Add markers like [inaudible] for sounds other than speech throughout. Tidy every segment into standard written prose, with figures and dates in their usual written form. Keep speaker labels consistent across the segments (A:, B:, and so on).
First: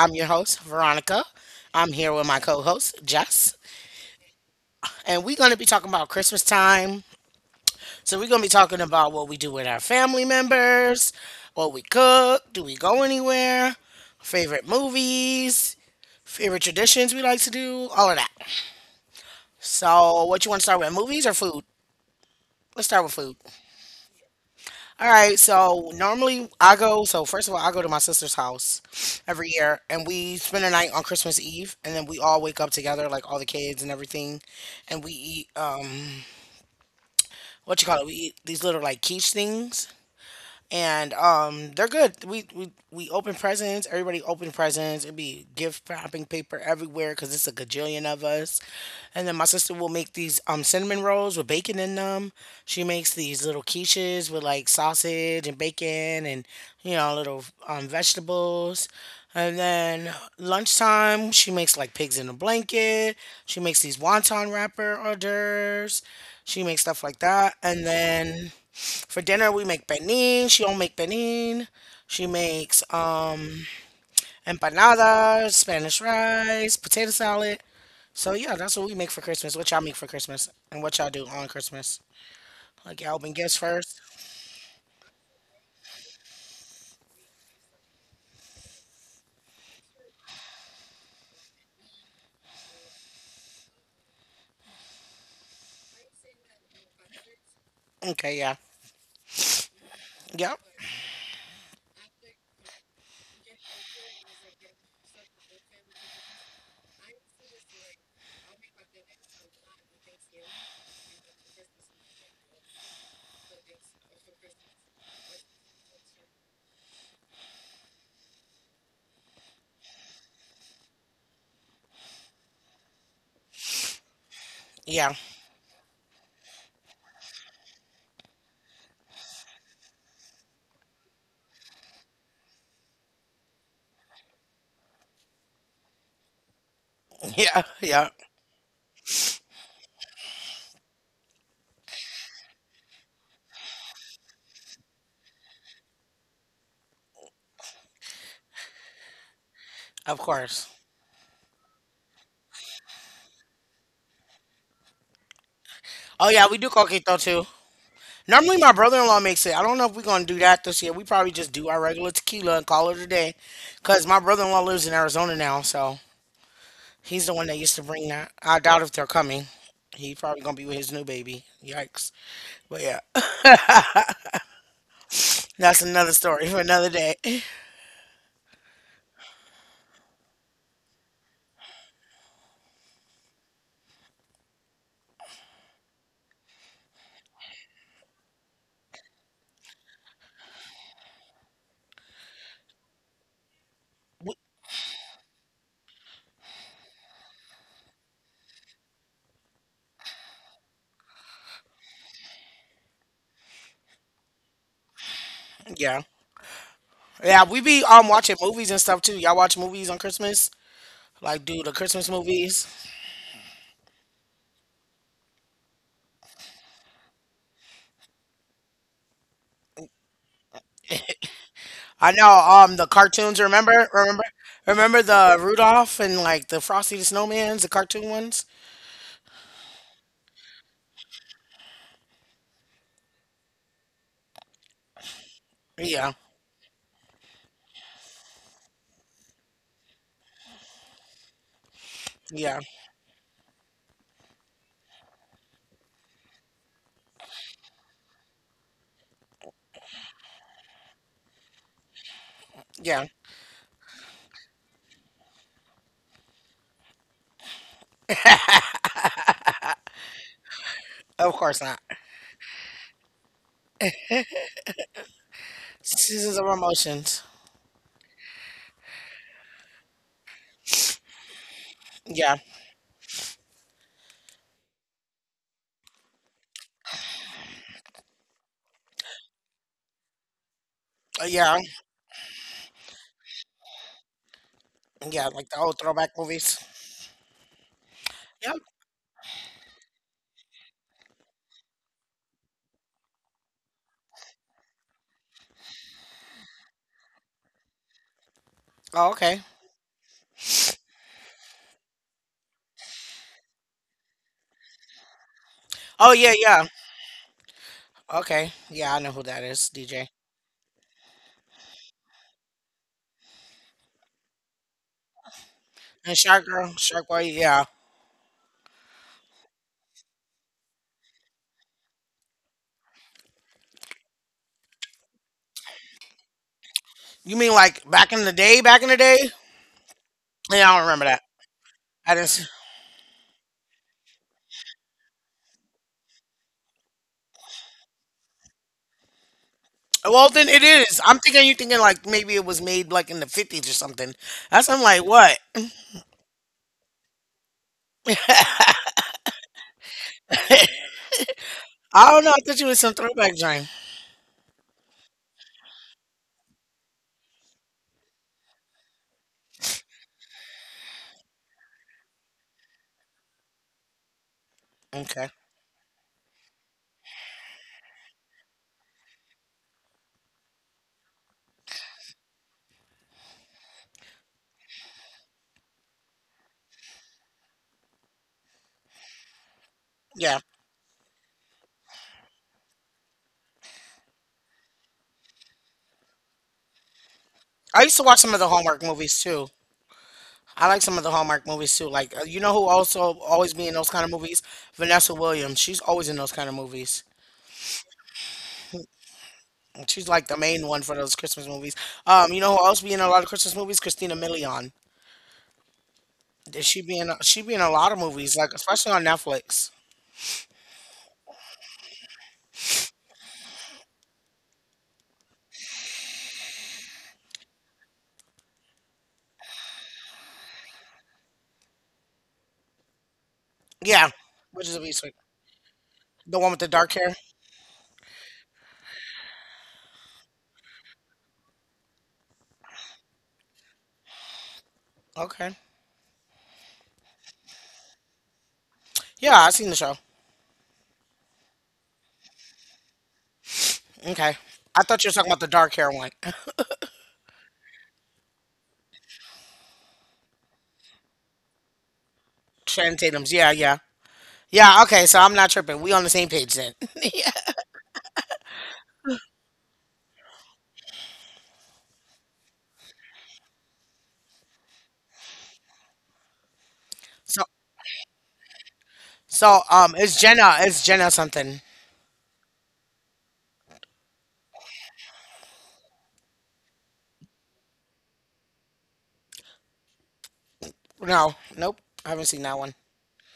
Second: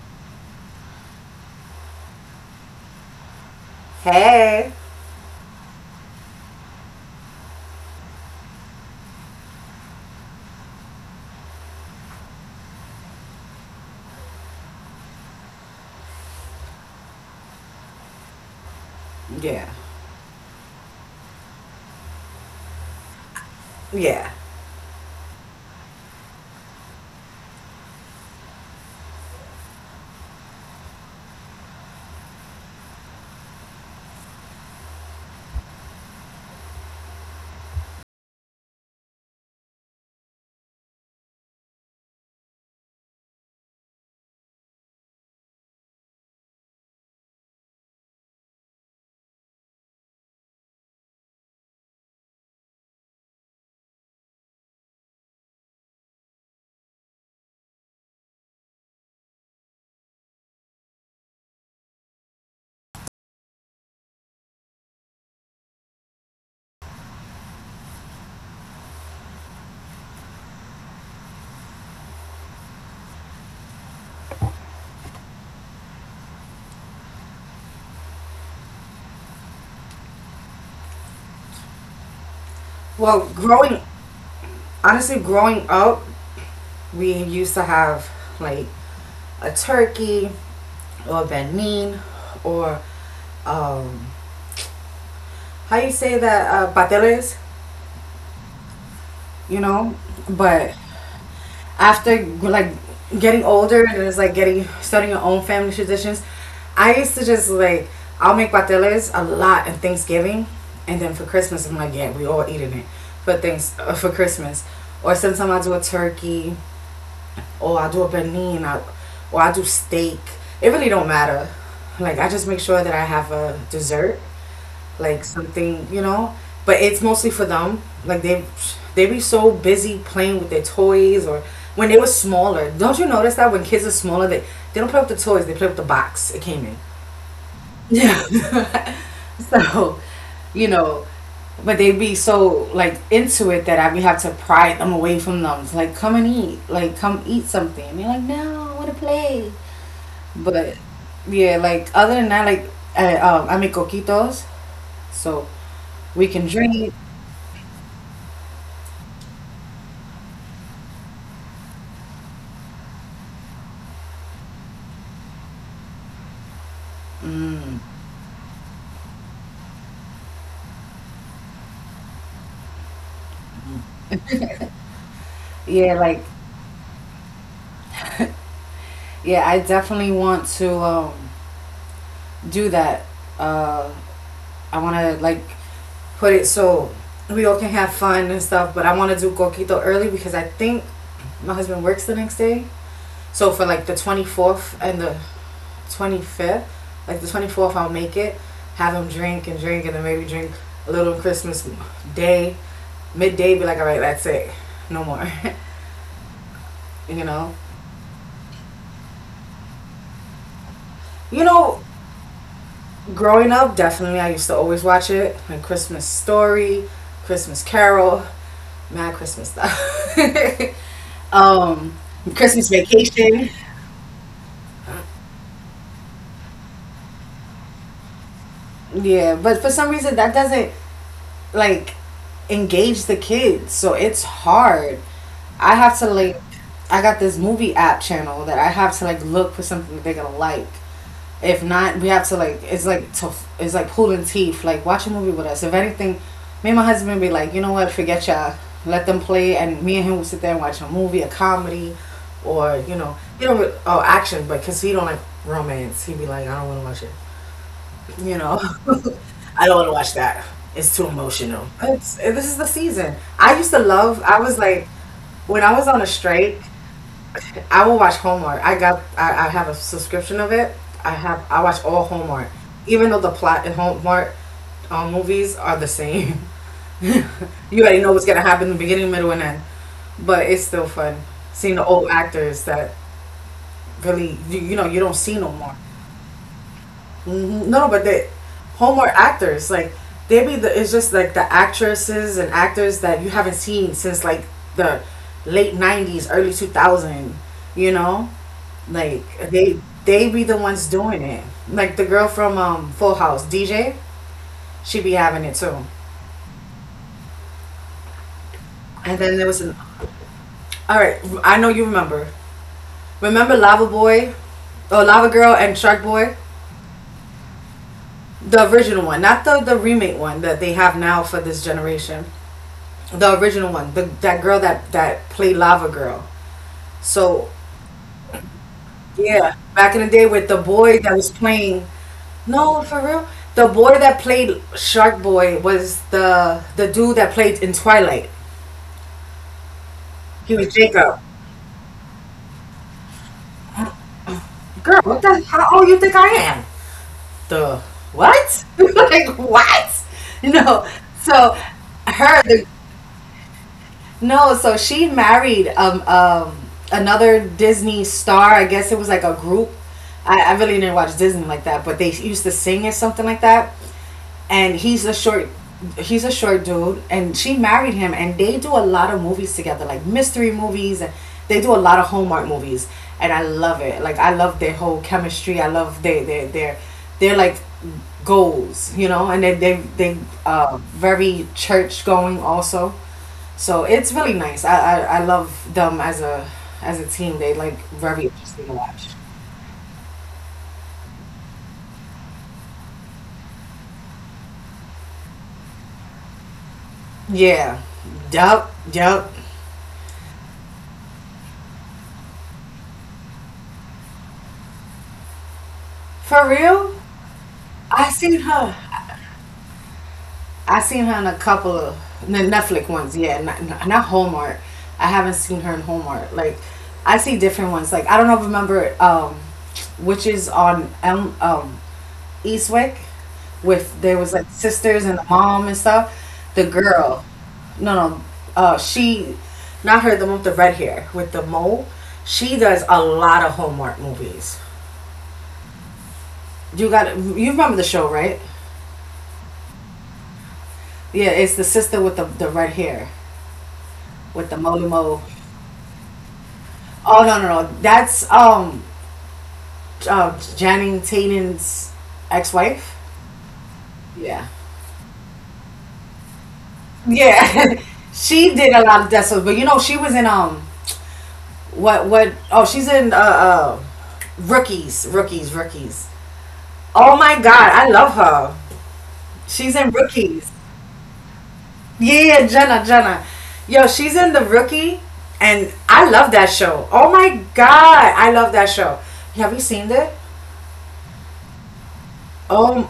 A: I'm your host, Veronica. I'm here with my co host, Jess.
B: Hey.
A: And we're going to be talking about Christmas time. So, we're going to be talking about what we do with our family members, what we cook, do we go anywhere, favorite movies, favorite traditions we like to do, all of that.
B: Yeah.
A: So, what you want to start with, movies or food? Let's start with food.
B: Yeah.
A: All right, so normally I go, so first of all, I go to my sister's house every year and we spend a night on Christmas Eve and then we all wake up together, like all the kids and everything, and we eat what you call it? We eat these little like quiche things and they're good. We open presents. Everybody open presents. It'd be gift wrapping paper everywhere because it's a gajillion of us. And then my sister will make these cinnamon rolls with bacon in them. She makes these little quiches with like sausage and bacon and little vegetables. And then lunchtime, she makes like pigs in a blanket. She makes these wonton wrapper hors d'oeuvres. She makes stuff like that. And then for dinner, we make benin. She don't make benin. She makes empanadas, Spanish rice, potato salad. So yeah, that's what we make for Christmas. What y'all make for Christmas and what y'all do on Christmas? Like y'all
B: Well,
A: open gifts
B: growing
A: first.
B: Honestly, growing up, we used to have like a turkey or a benin or um how you say that pateles,
A: Okay, yeah,
B: you know?
A: yep,
B: But after like getting older and it's like getting starting your own family traditions, I used to just like I'll make pateles a lot on Thanksgiving, and then for Christmas I'm like yeah we all eating it, for things for Christmas, or sometimes I do a turkey, or I do a benin, or I do steak. It really don't matter. Like I just make sure that I have a dessert
A: yeah,
B: like something, you know. But it's mostly for them. Like they be so busy playing with their toys or when they were smaller. Don't you notice that when kids are smaller, they don't play with the toys. They play with the box it came in.
A: [laughs] yeah, yeah.
B: Yeah. [laughs] so, you know, but they be so like into it that I be have to pry them away from them. It's like come and eat, like come eat something. And they're like, no, I want to play.
A: Of course.
B: But yeah, like other than that, like I make coquitos. So
A: Oh
B: we
A: yeah,
B: can
A: we do
B: drink.
A: coquito too. Normally my brother-in-law makes it. I don't know if we're gonna do that this year. We probably just do our regular tequila and call it a day, cause my brother-in-law lives in Arizona now, so. He's the one that used to
B: Mm.
A: bring that. I doubt if they're coming. He probably gonna be with his new baby. Yikes. But yeah, [laughs] that's another story for
B: Yeah,
A: another
B: like
A: day. [laughs]
B: yeah, I definitely want to do that. Uh, I want to like put it so we all can have fun and stuff. But I want to do coquito early because I think my husband works the next day. So for
A: We-
B: like the 24th and the 25th, like the 24th, I'll make it. Have him drink and drink, and then maybe drink a little Christmas day, midday. Be like, all right, that's it, no more. [laughs]
A: Yeah, yeah. We
B: you
A: be
B: know,
A: watching movies and stuff too. Y'all watch movies on Christmas? Like do the
B: you
A: Christmas
B: know,
A: movies?
B: Growing up, definitely, I used to always watch it. Like Christmas Story, Christmas Carol, Mad Christmas stuff. [laughs]
A: I know
B: um,
A: the
B: Christmas
A: cartoons. Remember,
B: Vacation.
A: remember, remember the Rudolph and like the Frosty the Snowman's, the cartoon ones.
B: Yeah, but for some reason, that doesn't like engage the kids, so it's hard.
A: Yeah,
B: I have to like, I got this movie app channel that I have to like look for something that they're gonna like. If not,
A: yeah,
B: we have to like it's like tough. It's like pulling teeth. Like watch a movie with us. If anything, me and my husband be like, you know what? Forget y'all. Let them play, and me and him will sit there and watch a movie, a comedy,
A: yeah.
B: or oh action, but because he don't like romance, he would be like, I don't want to watch it. You know, [laughs] I don't want to watch that.
A: Of course
B: It's
A: not.
B: too emotional. It's, this is the season. I used to love. I was like
A: Seasons of
B: when I was on a
A: Emotions.
B: strike. I will watch Hallmark. I have a subscription of it.
A: Yeah,
B: I watch all Hallmark, even though the plot in Hallmark movies are the same. [laughs] You already know what's gonna happen in the beginning, middle, and end. But
A: yeah,
B: it's still fun seeing the old actors that
A: yeah.
B: really
A: Like the
B: you
A: old
B: know you don't
A: throwback
B: see no
A: movies.
B: more. Hmm.
A: Yep.
B: No, but the Hallmark actors like they be the it's just like the actresses and actors that you haven't seen since like the late '90s, early 2000. You know
A: Oh, okay.
B: like they be the ones doing it. Like the girl from Full House, DJ, she be having
A: Oh
B: it
A: yeah,
B: too.
A: yeah. Okay. Yeah, I know who that is,
B: And then there
A: DJ.
B: was an all right. I know you remember. Remember Lava Boy, or Lava Girl
A: And
B: and
A: Shark
B: Shark
A: Girl,
B: Boy,
A: Shark Boy, yeah.
B: the original one, not the remake one that they have now for this generation. The original one, the that girl that played Lava Girl.
A: You mean like
B: So
A: back in the day, back in the day?
B: yeah, back in the
A: Yeah, I
B: day
A: don't remember
B: with the
A: that.
B: boy that was
A: I didn't see.
B: playing. No, for real, the boy that played Shark Boy was the dude that played in Twilight.
A: Well, then it is.
B: He
A: I'm
B: was
A: thinking you are thinking
B: Jacob.
A: like maybe it was made like in the '50s or something. That's I'm like, what?
B: Girl, what the? How old you think I am? The
A: [laughs]
B: what? [laughs] Like what? You know.
A: I
B: So
A: don't know. I thought you was some
B: her, the
A: throwback joint.
B: No, so she married another Disney star. I guess it was like a group. I really didn't watch Disney like that, but they used to sing or something like that.
A: Okay.
B: And he's a short dude, and she married him, and they do a lot of movies together, like mystery movies. And they do a lot of Hallmark movies, and I love it. Like I love their whole chemistry. I love their they're like goals, you know, and they
A: Yeah.
B: very church going also. So it's really nice. I love them as a team. They
A: I
B: like
A: used to watch some
B: very
A: of the
B: interesting
A: Hallmark
B: to
A: movies
B: watch.
A: too. I like some of the Hallmark movies too. Like, you know who also always be in those kind of movies? Vanessa Williams. She's always in those kind of movies.
B: Yeah. Yup. Yup.
A: She's like the main one for those Christmas movies. You know who else be in a lot of Christmas movies? Christina Milian.
B: For
A: She be
B: real?
A: in she be in a lot of
B: I
A: movies,
B: seen
A: like
B: her.
A: especially on Netflix.
B: I seen her in a couple of the Netflix ones. Yeah, not Hallmark. I haven't seen her in Hallmark. Like I see different ones. Like I don't know, remember witches on Elm Eastwick with
A: Yeah,
B: there was like
A: which is a piece of-
B: sisters and the mom and stuff.
A: the one with the
B: The
A: dark hair.
B: girl, no, no, she, Not her, the one with the red hair with the mole. She does a lot of Hallmark movies.
A: Okay,
B: You remember the show, right?
A: yeah, I seen the show.
B: Yeah, it's the sister with the red hair
A: Okay,
B: with the
A: I
B: moly
A: thought you were talking
B: mole.
A: about the dark hair one. [laughs]
B: Oh no. That's Channing Tatum's
A: Sharon
B: ex-wife.
A: Tatum's. Yeah, yeah,
B: Yeah.
A: yeah. Okay, so I'm not tripping. We on the same page then. [laughs] yeah.
B: Yeah. [laughs] She did a lot of death scenes, but you know she was in what oh she's in rookies. Oh
A: So
B: my god, I love her.
A: so
B: She's
A: um,
B: in
A: it's Jenna.
B: rookies.
A: It's Jenna something.
B: Yeah, Jenna. Yo, she's in the rookie, and I love that show. Oh my god, I love that show. Have you seen it?
A: No, nope. I haven't seen that one.
B: Oh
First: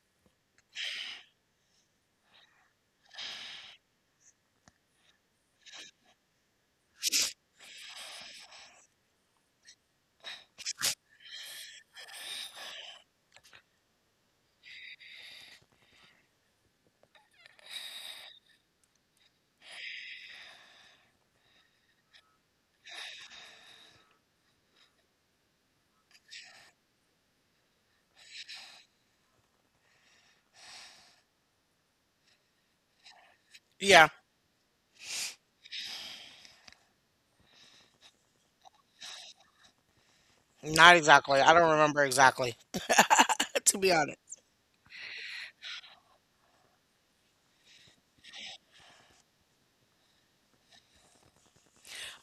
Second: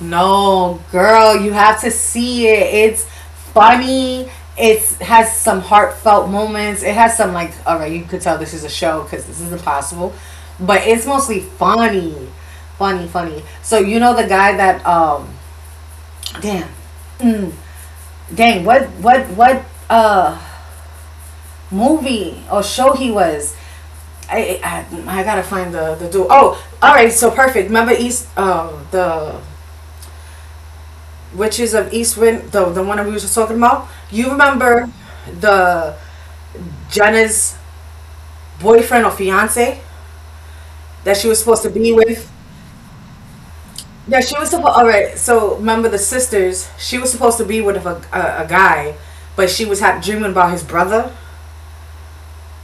B: no, girl, you have to see it. It's funny. It has some heartfelt moments. It has some like, all right, you could tell this is a show because this is impossible, but it's mostly funny. So you know the guy that damn, mm, what movie or show he was? I, I gotta find the dude. Oh, all right, so perfect. Remember East the which is of East Wind, the one that we were just talking about. You
A: Yeah,
B: remember the Jenna's boyfriend or fiance that she
A: not
B: was supposed to
A: exactly. I
B: be
A: don't
B: with?
A: remember exactly. [laughs] to
B: Yeah,
A: be
B: she was
A: honest.
B: supposed. All right, so remember the sisters? She was supposed to be with a guy, but she was dreaming about his brother.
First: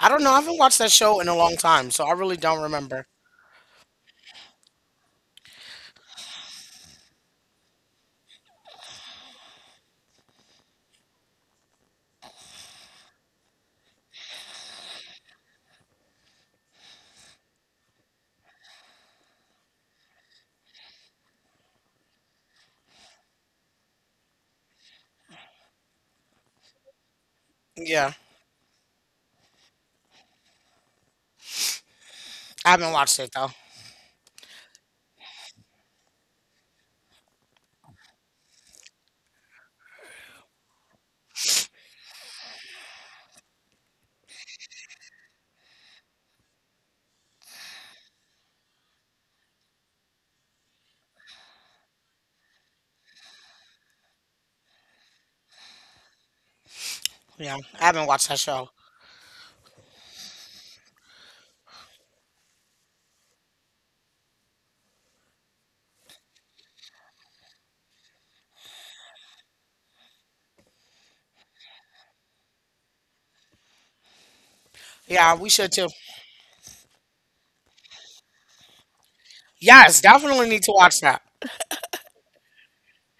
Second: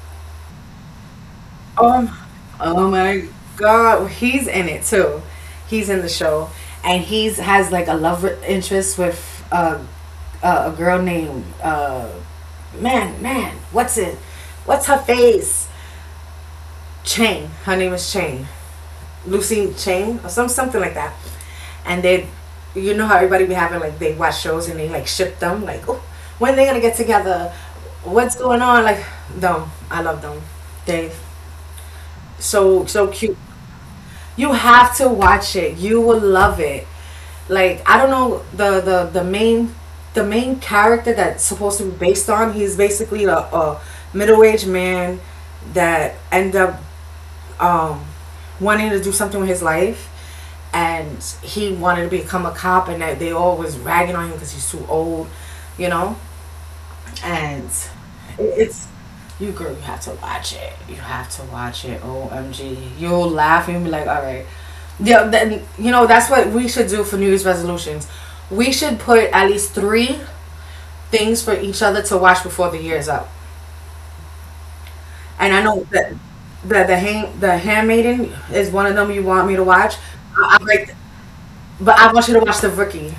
A: I don't know. I haven't watched that show in a long time, so I
B: Oh,
A: really don't
B: oh
A: remember.
B: my God, well, he's in it too. He's in the show, and he's has like a love interest with uh, a girl named man, man. What's it? What's her face? Chain. Her name is Chain. Lucy Chain or some something like that. And they, you know how everybody be having like they watch shows and they like ship them like, oh, when they gonna get together?
A: Yeah,
B: What's going on? Like them. I love them. They
A: I haven't
B: so
A: watched it
B: cute.
A: though.
B: You have to watch it. You will love it. Like I don't know the main character that's supposed to be based on. He's basically a middle aged man that end up um, wanting to do something with his life, and he wanted to become a cop, and that they all was ragging on him because he's too old, you know
A: Yeah,
B: and
A: I haven't watched that show.
B: it's you girl. You have to watch it. You have to watch it. Omg, you'll laugh and you'll be like, all right. Yeah, then you know that's what we should do for New Year's resolutions. We should put at least 3 things for each other to watch before the year is up.
A: Yeah, we
B: And I
A: should
B: know
A: too.
B: that the Handmaiden is one of them you want me to watch.
A: Yes, definitely
B: I,
A: need
B: I
A: to
B: like,
A: watch that.
B: but I want you to watch the Rookie.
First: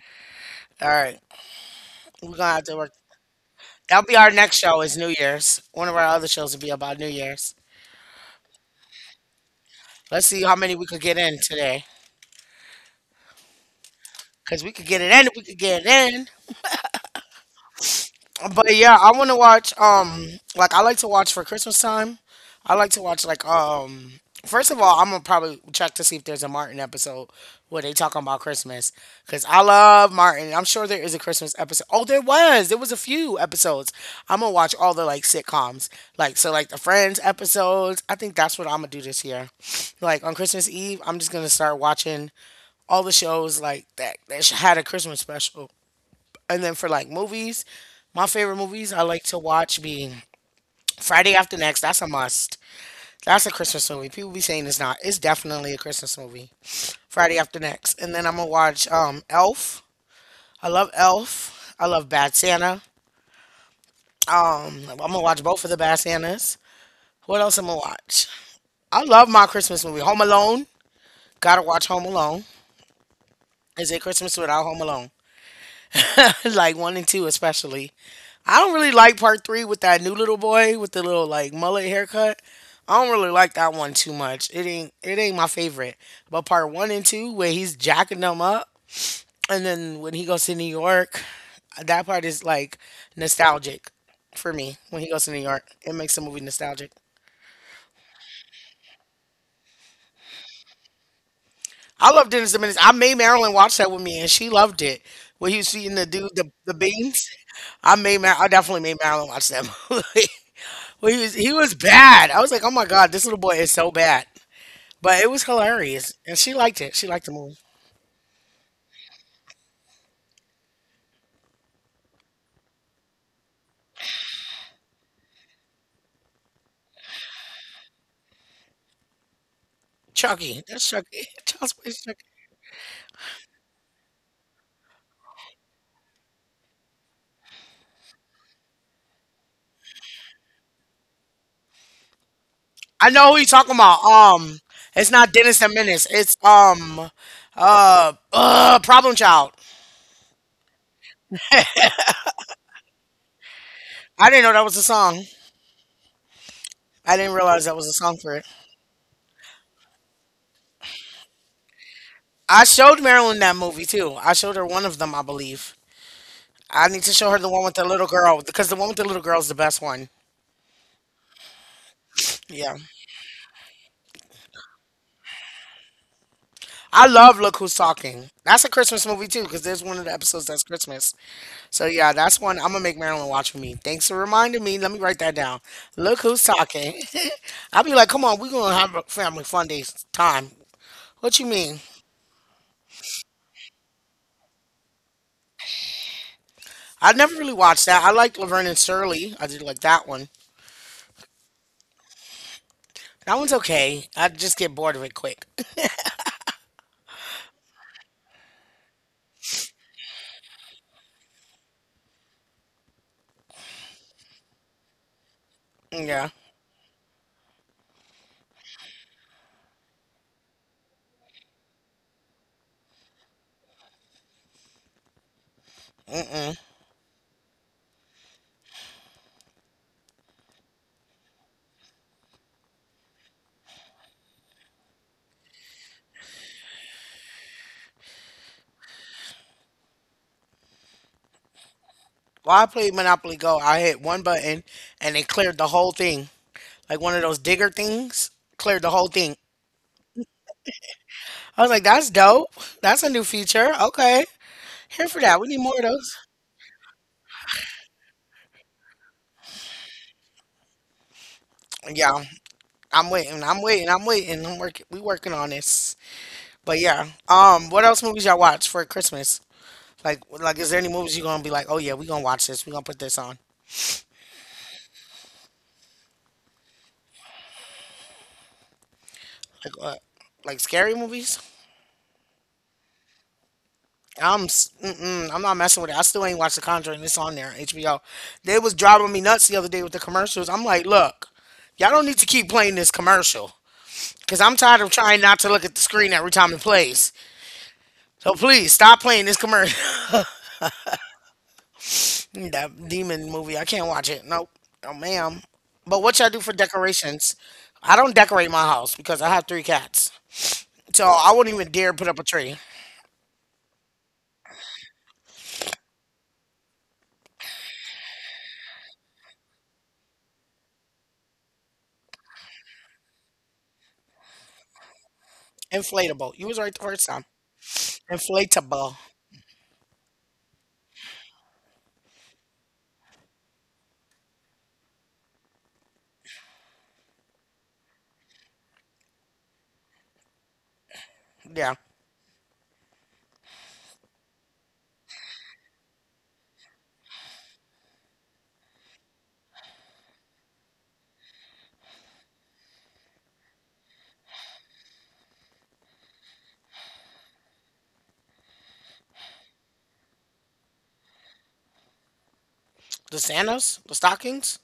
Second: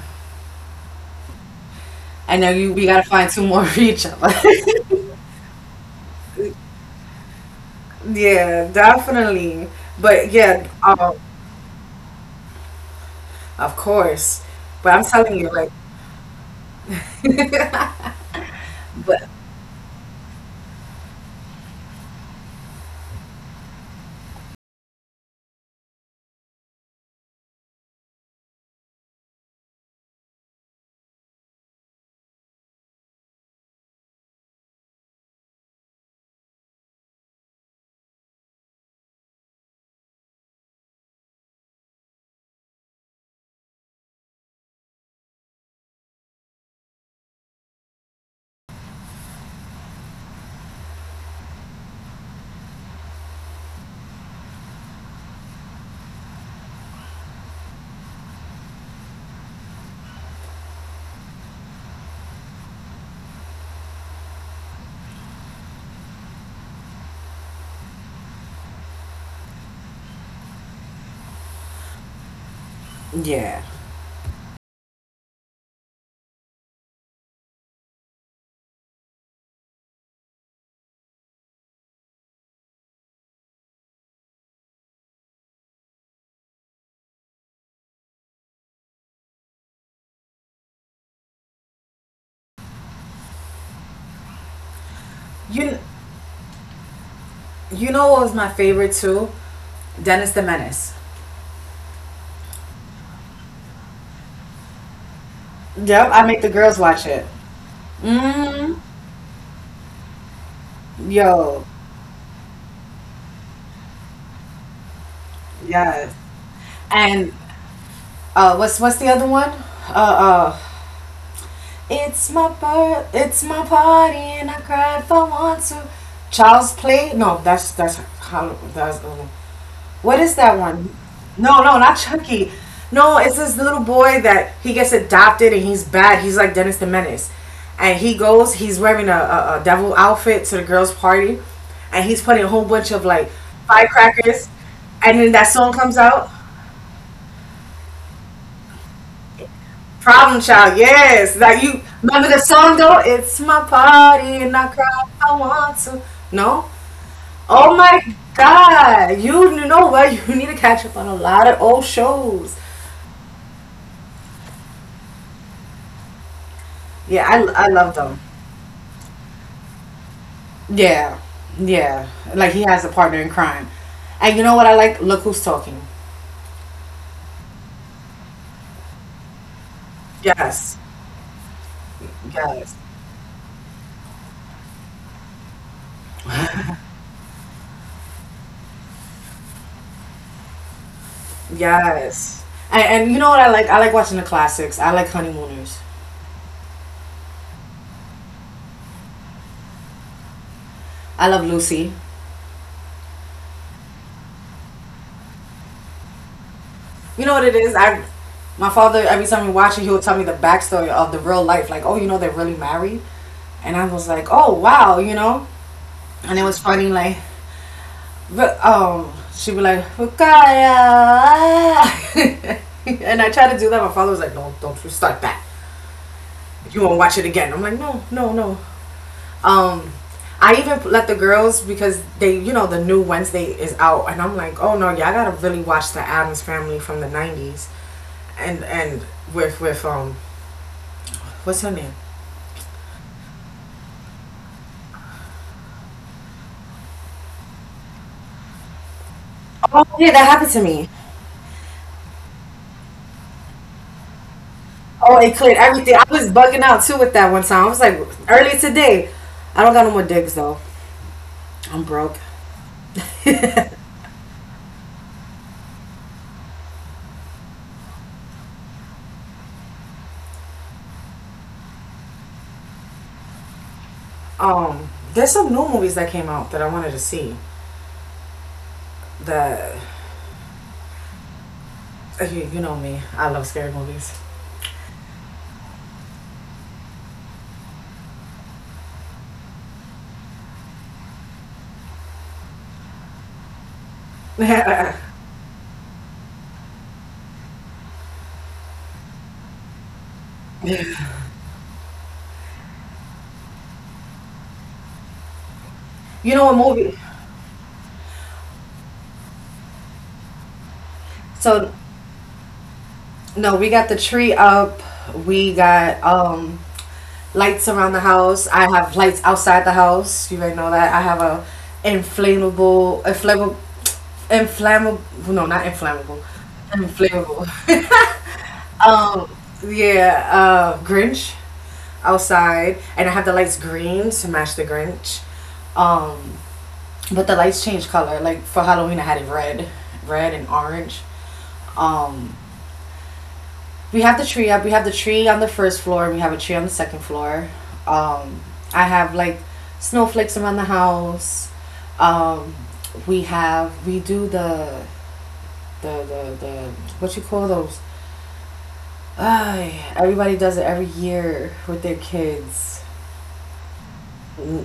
A: All right, we're
B: I know
A: gonna have
B: You
A: to
B: we
A: work.
B: gotta find two more [laughs] for each
A: That'll be
B: other.
A: our next show is New Year's. One of our other shows will be about New Year's.
B: [laughs] Yeah, definitely.
A: Let's
B: But
A: see how many we could get in today,
B: of course.
A: cause we could
B: But
A: get
B: I'm
A: it in if we
B: telling you,
A: could
B: like,
A: get it in. But yeah, I
B: but
A: want to watch. Like I like to watch for Christmas time. I like to watch like. First of all, I'm gonna probably check to see if there's a Martin episode where they talking about Christmas because I love Martin. I'm sure there is a Christmas episode. Oh, there was. There was a few episodes. I'm gonna watch all the like sitcoms, like so like the Friends episodes. I think that's what I'm gonna do this year. Like on Christmas Eve, I'm just gonna start watching all the shows like that that had a Christmas special and then for like movies, my favorite movies I like to watch be Friday After Next. That's a must. That's a Christmas movie. People be saying it's not. It's definitely a Christmas movie. Friday After Next. And then I'm gonna watch Elf. I love Elf. I love Bad Santa. Mm, I'm gonna watch both of the Bad Santas. What else I'm gonna watch? I love my Christmas movie. Home Alone. Gotta watch Home Alone.
B: yeah.
A: Is it Christmas without Home Alone? [laughs] like one and two especially. I don't really like part three with that new little boy with the little like mullet haircut. I don't really like that one too much. It ain't my favorite. But part one and two where he's jacking them up and then when he goes to New York, that part is like nostalgic for me. When he goes to New York,
B: You
A: it makes the movie nostalgic.
B: know what was my favorite too? Dennis the Menace.
A: I love Dennis the Menace. I made Marilyn watch that with me and she loved it. When he was feeding the
B: Yep, I
A: dude
B: make the
A: the
B: girls watch
A: beans.
B: it.
A: I definitely
B: Mm.
A: made Marilyn watch that movie. [laughs] Well, he was he
B: Yo,
A: was bad. I was like, oh my god, this little boy is so bad. But it was hilarious,
B: yes.
A: and she liked it. She liked the
B: And
A: movie.
B: what's the other one? Uh uh. It's my birth it's my party and I cry if I want to. Child's play? No, that's how that's what is
A: Chucky,
B: that
A: that's
B: one?
A: Chucky. [laughs]
B: No,
A: Child's
B: no,
A: Play is
B: not
A: Chucky.
B: Chucky. No, it's this little boy that he gets adopted and he's bad. He's like Dennis the Menace. And he goes, he's wearing a devil outfit to the girls' party. And he's putting a whole bunch of
A: I know
B: like
A: who you're talking about.
B: firecrackers.
A: It's
B: And
A: not
B: then that
A: Dennis the
B: song comes
A: Menace.
B: out.
A: It's Problem Child.
B: Problem Child, yes. That you remember the song though? It's my
A: I didn't
B: party
A: know
B: and
A: that
B: I
A: was a
B: cry
A: song.
B: if I want to. No?
A: I didn't realize that
B: Oh
A: was a
B: my
A: song for it.
B: god. You know what? [laughs] You need to catch up on a lot of old shows.
A: I showed Marilyn that movie too. I showed her one of them, I believe. I need to show her the one
B: I
A: with the
B: love
A: little
B: them.
A: girl because the one with the little girl is the best one.
B: Yeah, yeah. Like he
A: Yeah.
B: has a partner in crime, and you know what I like? Look who's talking.
A: I love Look Who's Talking. That's a Christmas movie too, because there's one of the episodes that's
B: Yes,
A: Christmas. So yeah, that's one I'm
B: yes,
A: gonna make Marilyn watch with me. Thanks for reminding me. Let me write that down. Look Who's Talking. [laughs] I'll be like, come on, we gonna have a family fun day time. What you mean?
B: yes. And you know what I like? I like watching the classics. I like Honeymooners.
A: I never really watched that. I liked Laverne and Shirley. I did like that one.
B: I love Lucy.
A: That one's okay. I just get bored of it quick. [laughs]
B: You know what it is? My father, every time we watch it, he will tell me the backstory of the real life. Like, oh, you know, they're really married. And I was like, oh, wow, you know?
A: Yeah.
B: And it was funny, like, But she'd be like, Fukaya. [laughs] And I tried to do that. My father was like, no, don't you start that. You won't watch it again. I'm like, no, no, no. Um, I even let the girls because they, you know, the new Wednesday is out, and I'm like, oh no, yeah, I gotta really watch the Adams Family from the '90s, and with what's her name?
A: While I played Monopoly Go, I hit one button and it cleared the whole thing. Like one of those digger things, cleared the whole thing.
B: Oh yeah, that happened to me.
A: I was like, that's dope. That's a new feature. Okay. Here for
B: Oh,
A: that.
B: it
A: We need
B: cleared
A: more of
B: everything. I
A: those.
B: was bugging out too with that one time. I was like, early today. I don't got no more digs though. I'm
A: Yeah.
B: broke.
A: I'm waiting. I'm waiting. I'm waiting. I'm working. We working on this. But yeah. What else movies y'all watch for Christmas? Like is there any movies you gonna be like, oh yeah, we gonna watch this, we gonna put this on?
B: Um, there's some new movies that came out that I wanted to see.
A: Like
B: That
A: what? Like scary movies?
B: you know me, I love scary movies.
A: Mm-mm, I'm not messing with it. I still ain't watched The Conjuring. It's on there, HBO. They was driving me nuts the other day with the commercials. I'm like, look, y'all don't need to keep playing this commercial because
B: [laughs] You
A: I'm tired of trying not to look at the screen every time it plays. So please stop playing this commercial. [laughs] that demon movie, I can't watch it. Nope. Oh, ma'am. But what y'all do for
B: know a movie?
A: decorations? I don't decorate my house because I have three cats. So I wouldn't even
B: So
A: dare put up a tree.
B: no, we got the tree up. We got lights around the house. I have lights outside the house. You already know that. I have a inflammable, inflammable, inflammable. No, not inflammable.
A: Inflatable. You was right the first time.
B: Inflammable. [laughs]
A: Inflatable.
B: um, yeah. Grinch outside, and I have the lights green to match the Grinch. Um, but the lights change color. Like for Halloween, I had it red and orange.
A: Yeah.
B: Um, we have the tree up. We have the tree on the first floor, and we have a tree on the second floor. Um, I have like snowflakes around the house. Um, we have we do the what you call those. Ay, everybody does it every year with their kids.
A: The Santas? The stockings?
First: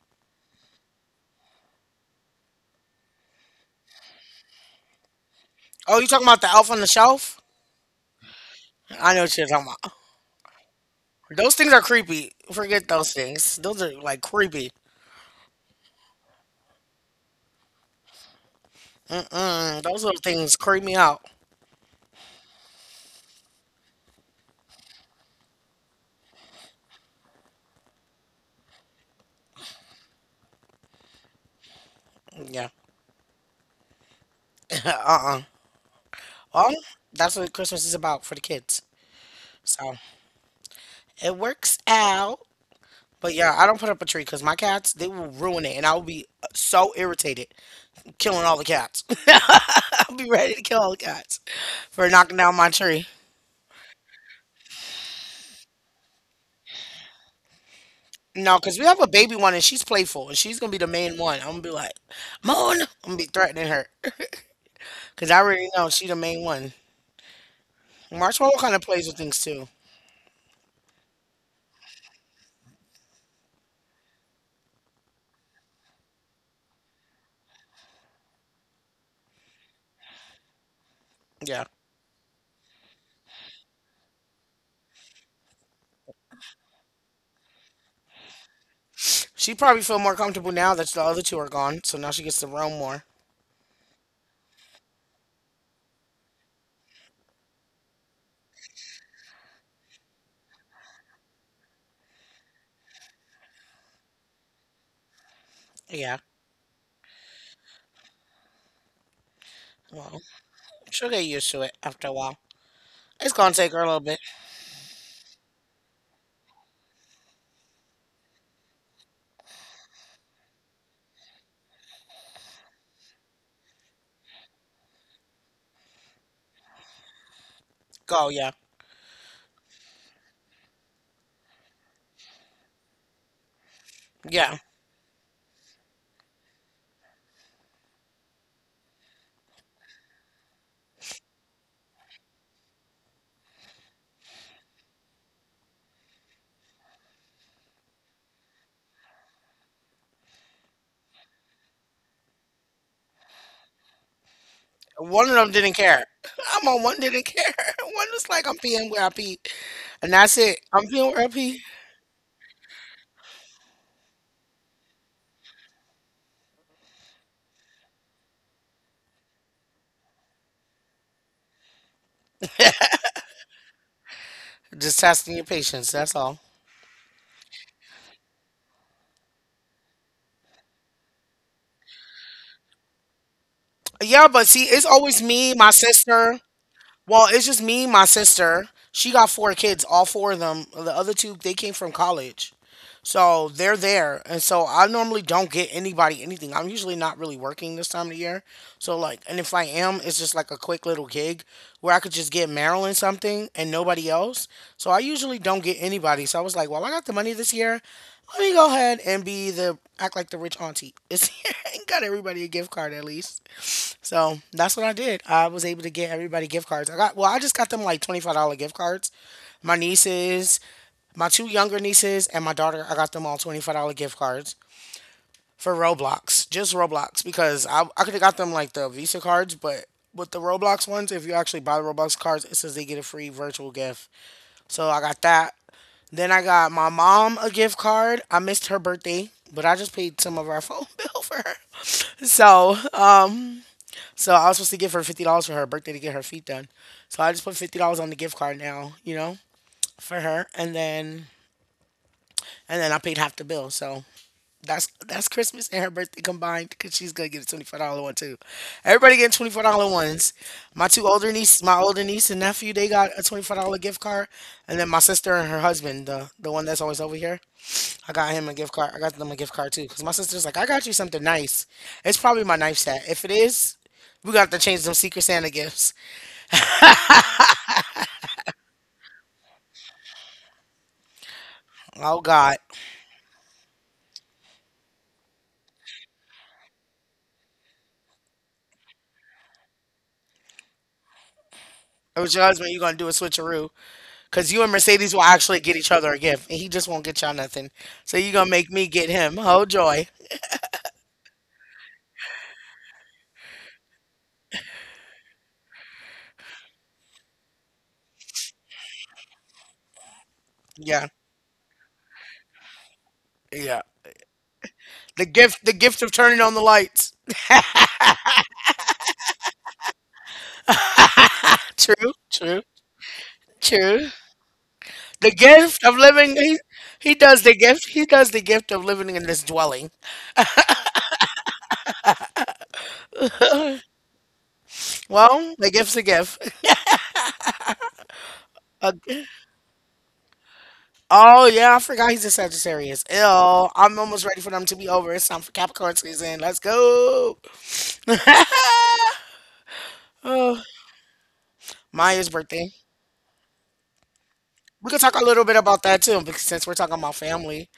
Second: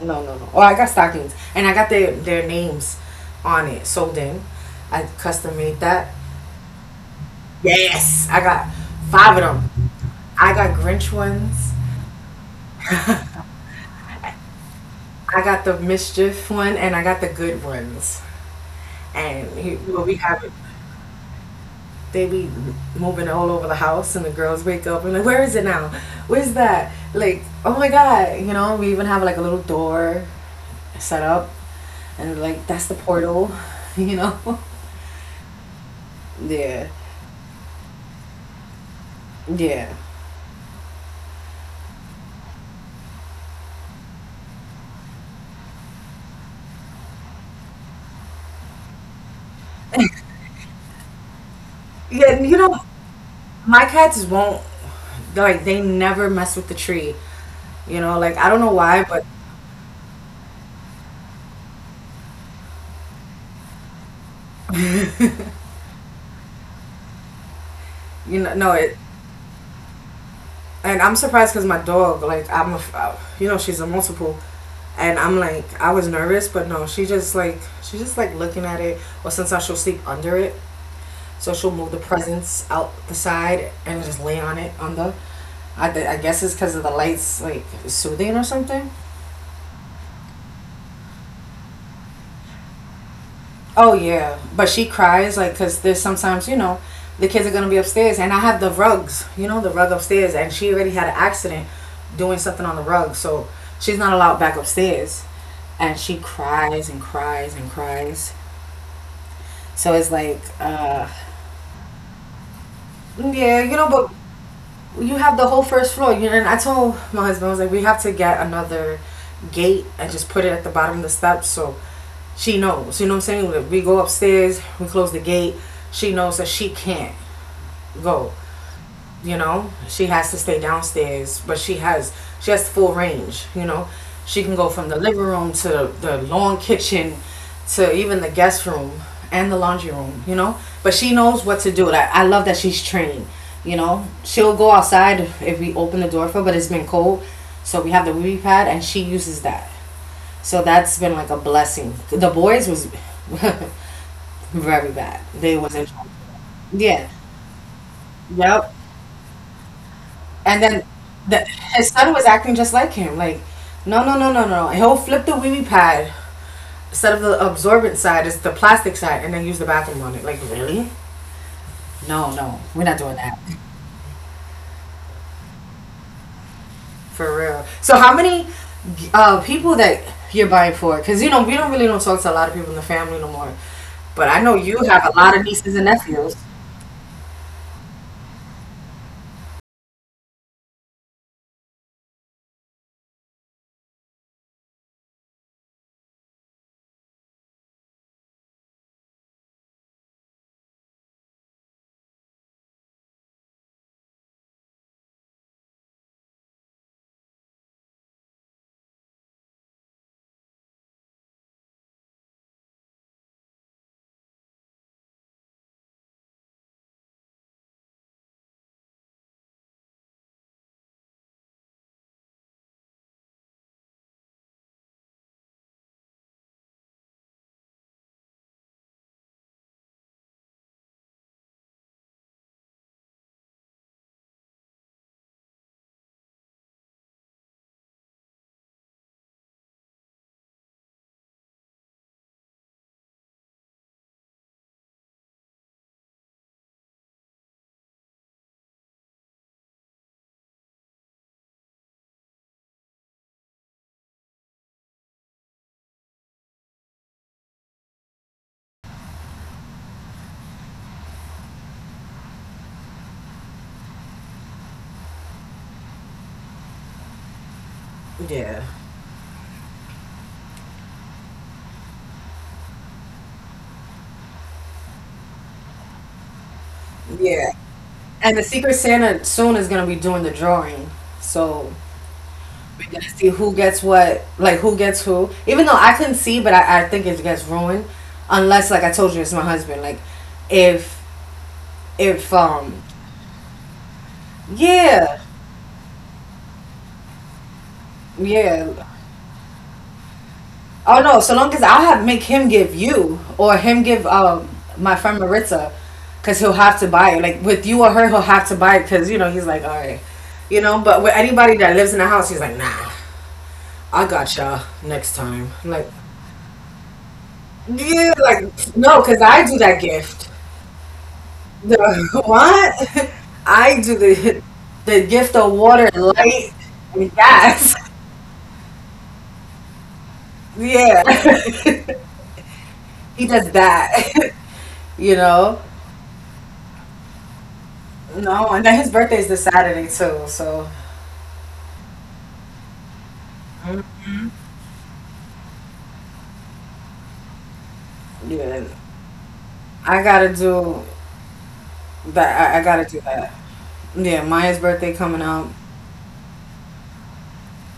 B: No, no, no. Oh, I got stockings, and I got their names on it sold in. I custom made
A: Oh, you
B: that.
A: talking about the elf on the shelf?
B: Yes, I got
A: I know
B: five
A: what
B: of
A: you're
B: them.
A: talking about.
B: I got Grinch
A: Those
B: ones.
A: things are creepy. Forget those things. Those are like creepy.
B: I got the mischief one, and I got the good ones. And he,
A: Mm-mm.
B: well,
A: Those
B: we
A: little
B: have it.
A: things creep me out.
B: They be moving all over the house, and the girls wake up and like, where is it now? Where's that? Like, oh my god, you know. We even have like a little door set up, and like
A: Yeah.
B: that's the portal, [laughs] you know.
A: [laughs] uh-uh. Well,
B: Yeah.
A: that's what Christmas is about for the kids.
B: Yeah.
A: So it works out. But yeah, I don't put up a tree because my cats, they will ruin it. And I will be so irritated killing all the cats. [laughs] I'll be ready to kill all the cats for knocking
B: Yeah, you
A: down my
B: know,
A: tree.
B: my cats won't, like they never mess with the tree. You know, like I don't
A: No,
B: know
A: because we have
B: why,
A: a
B: but
A: baby one and she's playful and she's going to be the main one. I'm going to be like, Moan. I'm going to be threatening her because I already know she the main one.
B: you know,
A: Marshmallow
B: no.
A: kind of plays with things too.
B: And I'm surprised because my dog, like you know, she's a multiple, and I'm like I was nervous, but no, she just like looking at it, or sometimes she'll sleep under it, so
A: Yeah.
B: she'll move the presents out the side and just lay on it on the. I guess it's because of the lights, like soothing or something.
A: She probably feel more comfortable now that the other two are gone. So now she gets to roam more.
B: Oh yeah, but she cries like because there's sometimes you know the kids are gonna be upstairs and I have the rugs, you know the rug upstairs, and she already had an accident doing something on the rug, so she's not allowed back upstairs, and she
A: Yeah.
B: cries and cries and cries. So it's
A: Well.
B: like,
A: She'll get used to it after a while. It's gonna
B: yeah,
A: take
B: you
A: her a
B: know,
A: little
B: but
A: bit.
B: you have the whole first floor. You know, and I told my husband, I was like, we have to get another gate and just put it at the bottom of the steps so she knows. You know what I'm saying? We go upstairs, we close the gate, she knows that she can't
A: Go,
B: go,
A: yeah,
B: you know she has to stay downstairs but she has full range, you know she can
A: yeah.
B: go from the living room to the long kitchen to even the guest room and the laundry room, you know, but she knows what to do. Like I love that she's trained. You know she'll go outside if we open the door for her, but it's been cold, so we have the wee pad and she uses that, so that's been like a blessing. The boys was [laughs] very bad,
A: One of them
B: they
A: didn't
B: wasn't.
A: care. [laughs] I'm on one
B: Yeah,
A: didn't care. [laughs] One was like, I'm
B: yep.
A: peeing where I pee, and that's it.
B: And then
A: I'm peeing where I
B: the,
A: pee.
B: his son was acting just like him. Like, no, no, no, no, no. He'll flip the wee wee pad, instead of the absorbent side, it's the plastic side, and then use the bathroom on it. Like, really? No, no, we're not doing that.
A: Just testing your patience. That's all.
B: For real. So, how many people that you're buying for? Because you know we don't really don't talk to a lot of people in the family no more. But
A: Yeah,
B: I
A: but
B: know
A: see,
B: you
A: it's
B: have a
A: always
B: lot of
A: me,
B: nieces
A: my
B: and nephews.
A: sister. Well, it's just me, my sister. She got four kids, all four of them. The other two, they came from college. So they're there. And so I normally don't get anybody anything. I'm usually not really working this time of the year. So, like, and if I am, it's just like a quick little gig where I could just get Marilyn something and nobody else. So I usually don't get anybody. So I was like, well, I got the money this year. Let me go ahead and be the act like the rich auntie. [laughs] It got everybody a gift card at least. So that's what I did. I was able to get everybody gift cards. I got well, I just got them like $25 gift cards. My nieces, my two younger nieces, and my daughter. I got them all $25 gift cards for Roblox, just Roblox, because I could have got them like the Visa cards, but with the Roblox ones, if you actually buy the Roblox cards, it says they get a free virtual gift. So I got that. Then I got my mom a gift card. I missed her birthday, but I just paid some of our phone [laughs] bill for her. So I was supposed to give her $50 for her birthday to get her feet done. So I just put $50 on the gift card now, you know, for her, and then I paid half the bill. So that's Christmas and her birthday combined because she's gonna get a $24 one too. Everybody getting $24 ones. My two older niece, my older niece and nephew, they got a $24 gift card, and then my sister and her husband, the one that's always over here, I got him a
B: Yeah.
A: gift card. I got them a gift card too because my sister's like, I got you something nice. It's probably my knife set. If it is, we got to change them Secret Santa gifts.
B: Yeah. And the Secret Santa soon is gonna be doing the drawing. So
A: Oh God!
B: we to see who gets what, like who gets who. Even though I couldn't see, but I think it gets ruined, unless like I told you, it's my husband. Like, if
A: It
B: if
A: was your husband. You
B: um
A: gonna do a switcheroo? Cause you and Mercedes will
B: yeah,
A: actually get each other a gift, and he just won't get y'all nothing. So you gonna
B: yeah,
A: make me get him? Oh joy!
B: oh no, so long as I have make him give you or him give my friend Maritza, cause he'll have to buy it. Like with you or her, he'll have to buy it, cause you know he's like all right, you know. But
A: Yeah,
B: with anybody that lives in the house, he's like nah.
A: yeah.
B: I got y'all next time. I'm
A: The
B: like,
A: gift of turning on the lights. [laughs]
B: yeah, like no, because I do that gift.
A: True,
B: The [laughs]
A: true,
B: what? I do
A: true.
B: the
A: The
B: gift of
A: gift
B: water
A: of
B: and
A: living.
B: light
A: He
B: and
A: does the
B: gas.
A: gift.
B: [laughs]
A: He does the gift of living in this dwelling.
B: Yeah. [laughs] He does that. [laughs] You
A: Well,
B: know?
A: the gift's a gift. [laughs]
B: No, and then his
A: A-
B: birthday
A: gi-
B: is this Saturday too, so
A: oh yeah, I forgot he's a Sagittarius. Ew, I'm almost ready for them to be over. It's time for Capricorn season. Let's go. [laughs]
B: yeah. I gotta
A: Oh,
B: do
A: Maya's
B: that, I
A: birthday.
B: gotta do that. Yeah, Maya's
A: We
B: birthday
A: could talk
B: coming
A: a little
B: up.
A: bit about that too, because since we're talking about family,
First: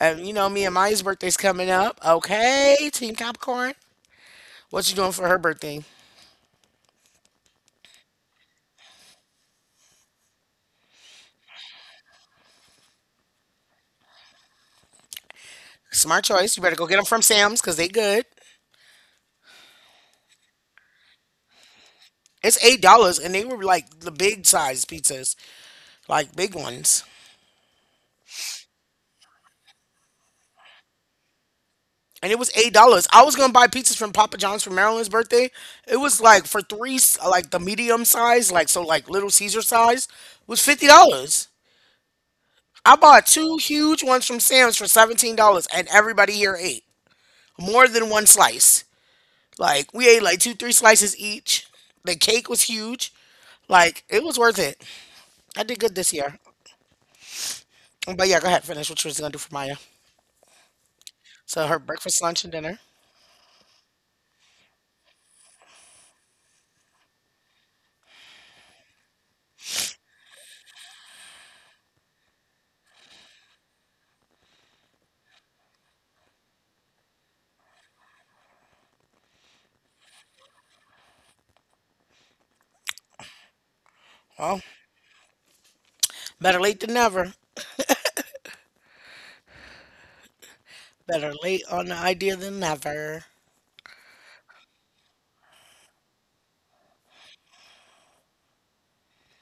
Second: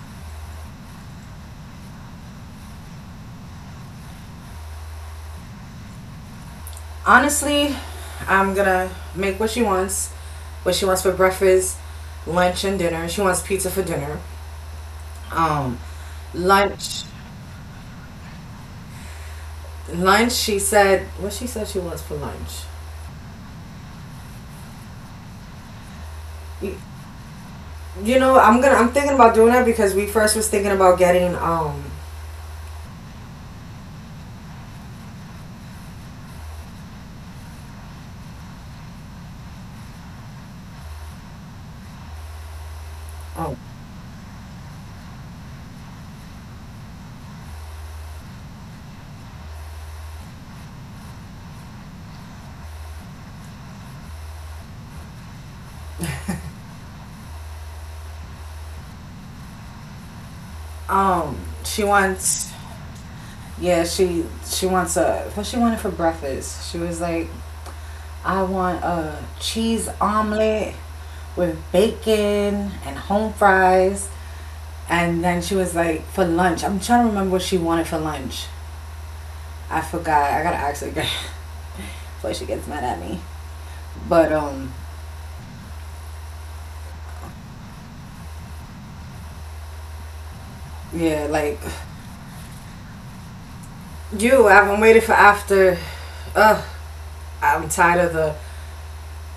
A: and you know, me and Maya's birthday's coming up. Okay, Team Capricorn, what you doing for her birthday?
B: Honestly, I'm gonna make what she wants. What she wants for breakfast, lunch and dinner. She wants pizza for dinner. Um
A: Smart choice. You better go get
B: lunch
A: them from Sam's because they good.
B: lunch she said, what she said she wants for
A: It's
B: lunch
A: $8, and they were like the big size pizzas, like big
B: you,
A: ones.
B: you know I'm gonna, I'm thinking about doing that because we first was thinking about getting
A: And it was $8. I was gonna buy pizzas from Papa John's for Marilyn's birthday. It was like for three, like the medium size, like so, like Little Caesar size, was $50. I bought two
B: oh
A: huge ones from Sam's for $17, and everybody here ate more than one slice. Like we ate like two, three slices each. The cake was huge. Like it was worth it. I did good this year. But yeah, go ahead, finish what you was gonna do for Maya. So
B: she
A: her breakfast,
B: wants,
A: lunch, and dinner.
B: yeah she wants a, what she wanted for breakfast she was like, I want a cheese omelet with bacon and home fries, and then she was like for lunch I'm trying to remember what she wanted for lunch. I forgot, I gotta ask her again [laughs] before she gets mad at me. But
A: Well, better late than never.
B: Yeah,
A: Better
B: like,
A: late on the idea than never.
B: you, I've been waiting for after. Ugh, I'm tired of the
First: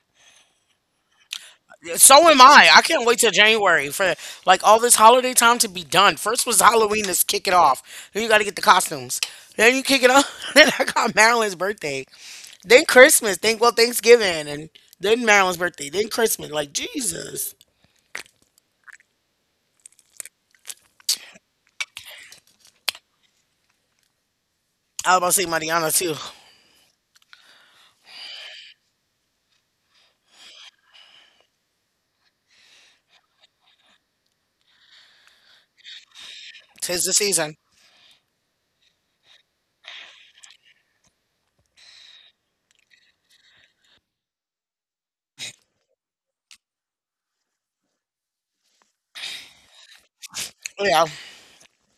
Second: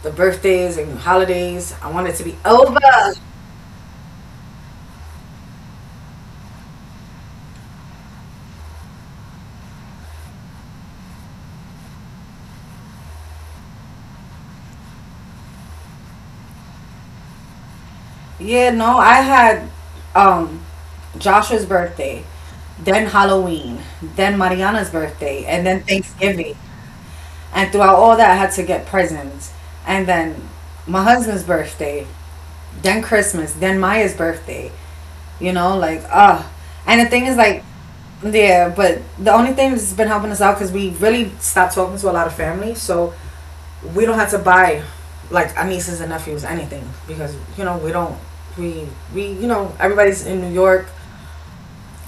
B: the birthdays and holidays. I want it to
A: So
B: be
A: am I.
B: over.
A: I can't wait till January for like all this holiday time to be done. First was Halloween, let's kick it off. Then you got to get the costumes. Then you kick it off. [laughs] Then I got Marilyn's birthday. Then Christmas. Then well Thanksgiving, and then Marilyn's birthday. Then Christmas. Like Jesus.
B: Yeah, no, I had um Joshua's birthday, then Halloween, then Mariana's
A: I was about
B: birthday,
A: to say
B: and then
A: Mariana too.
B: Thanksgiving. And throughout all that, I had to get presents. And then my husband's birthday, then Christmas, then Maya's birthday. You know, like ah, uh, and the
A: Tis the
B: thing is like,
A: season.
B: yeah. But the only thing that's been helping us out because we really stopped talking to a lot of family, so we don't have to buy like our nieces and nephews anything because you know we don't we we you know everybody's in New York
A: Yeah,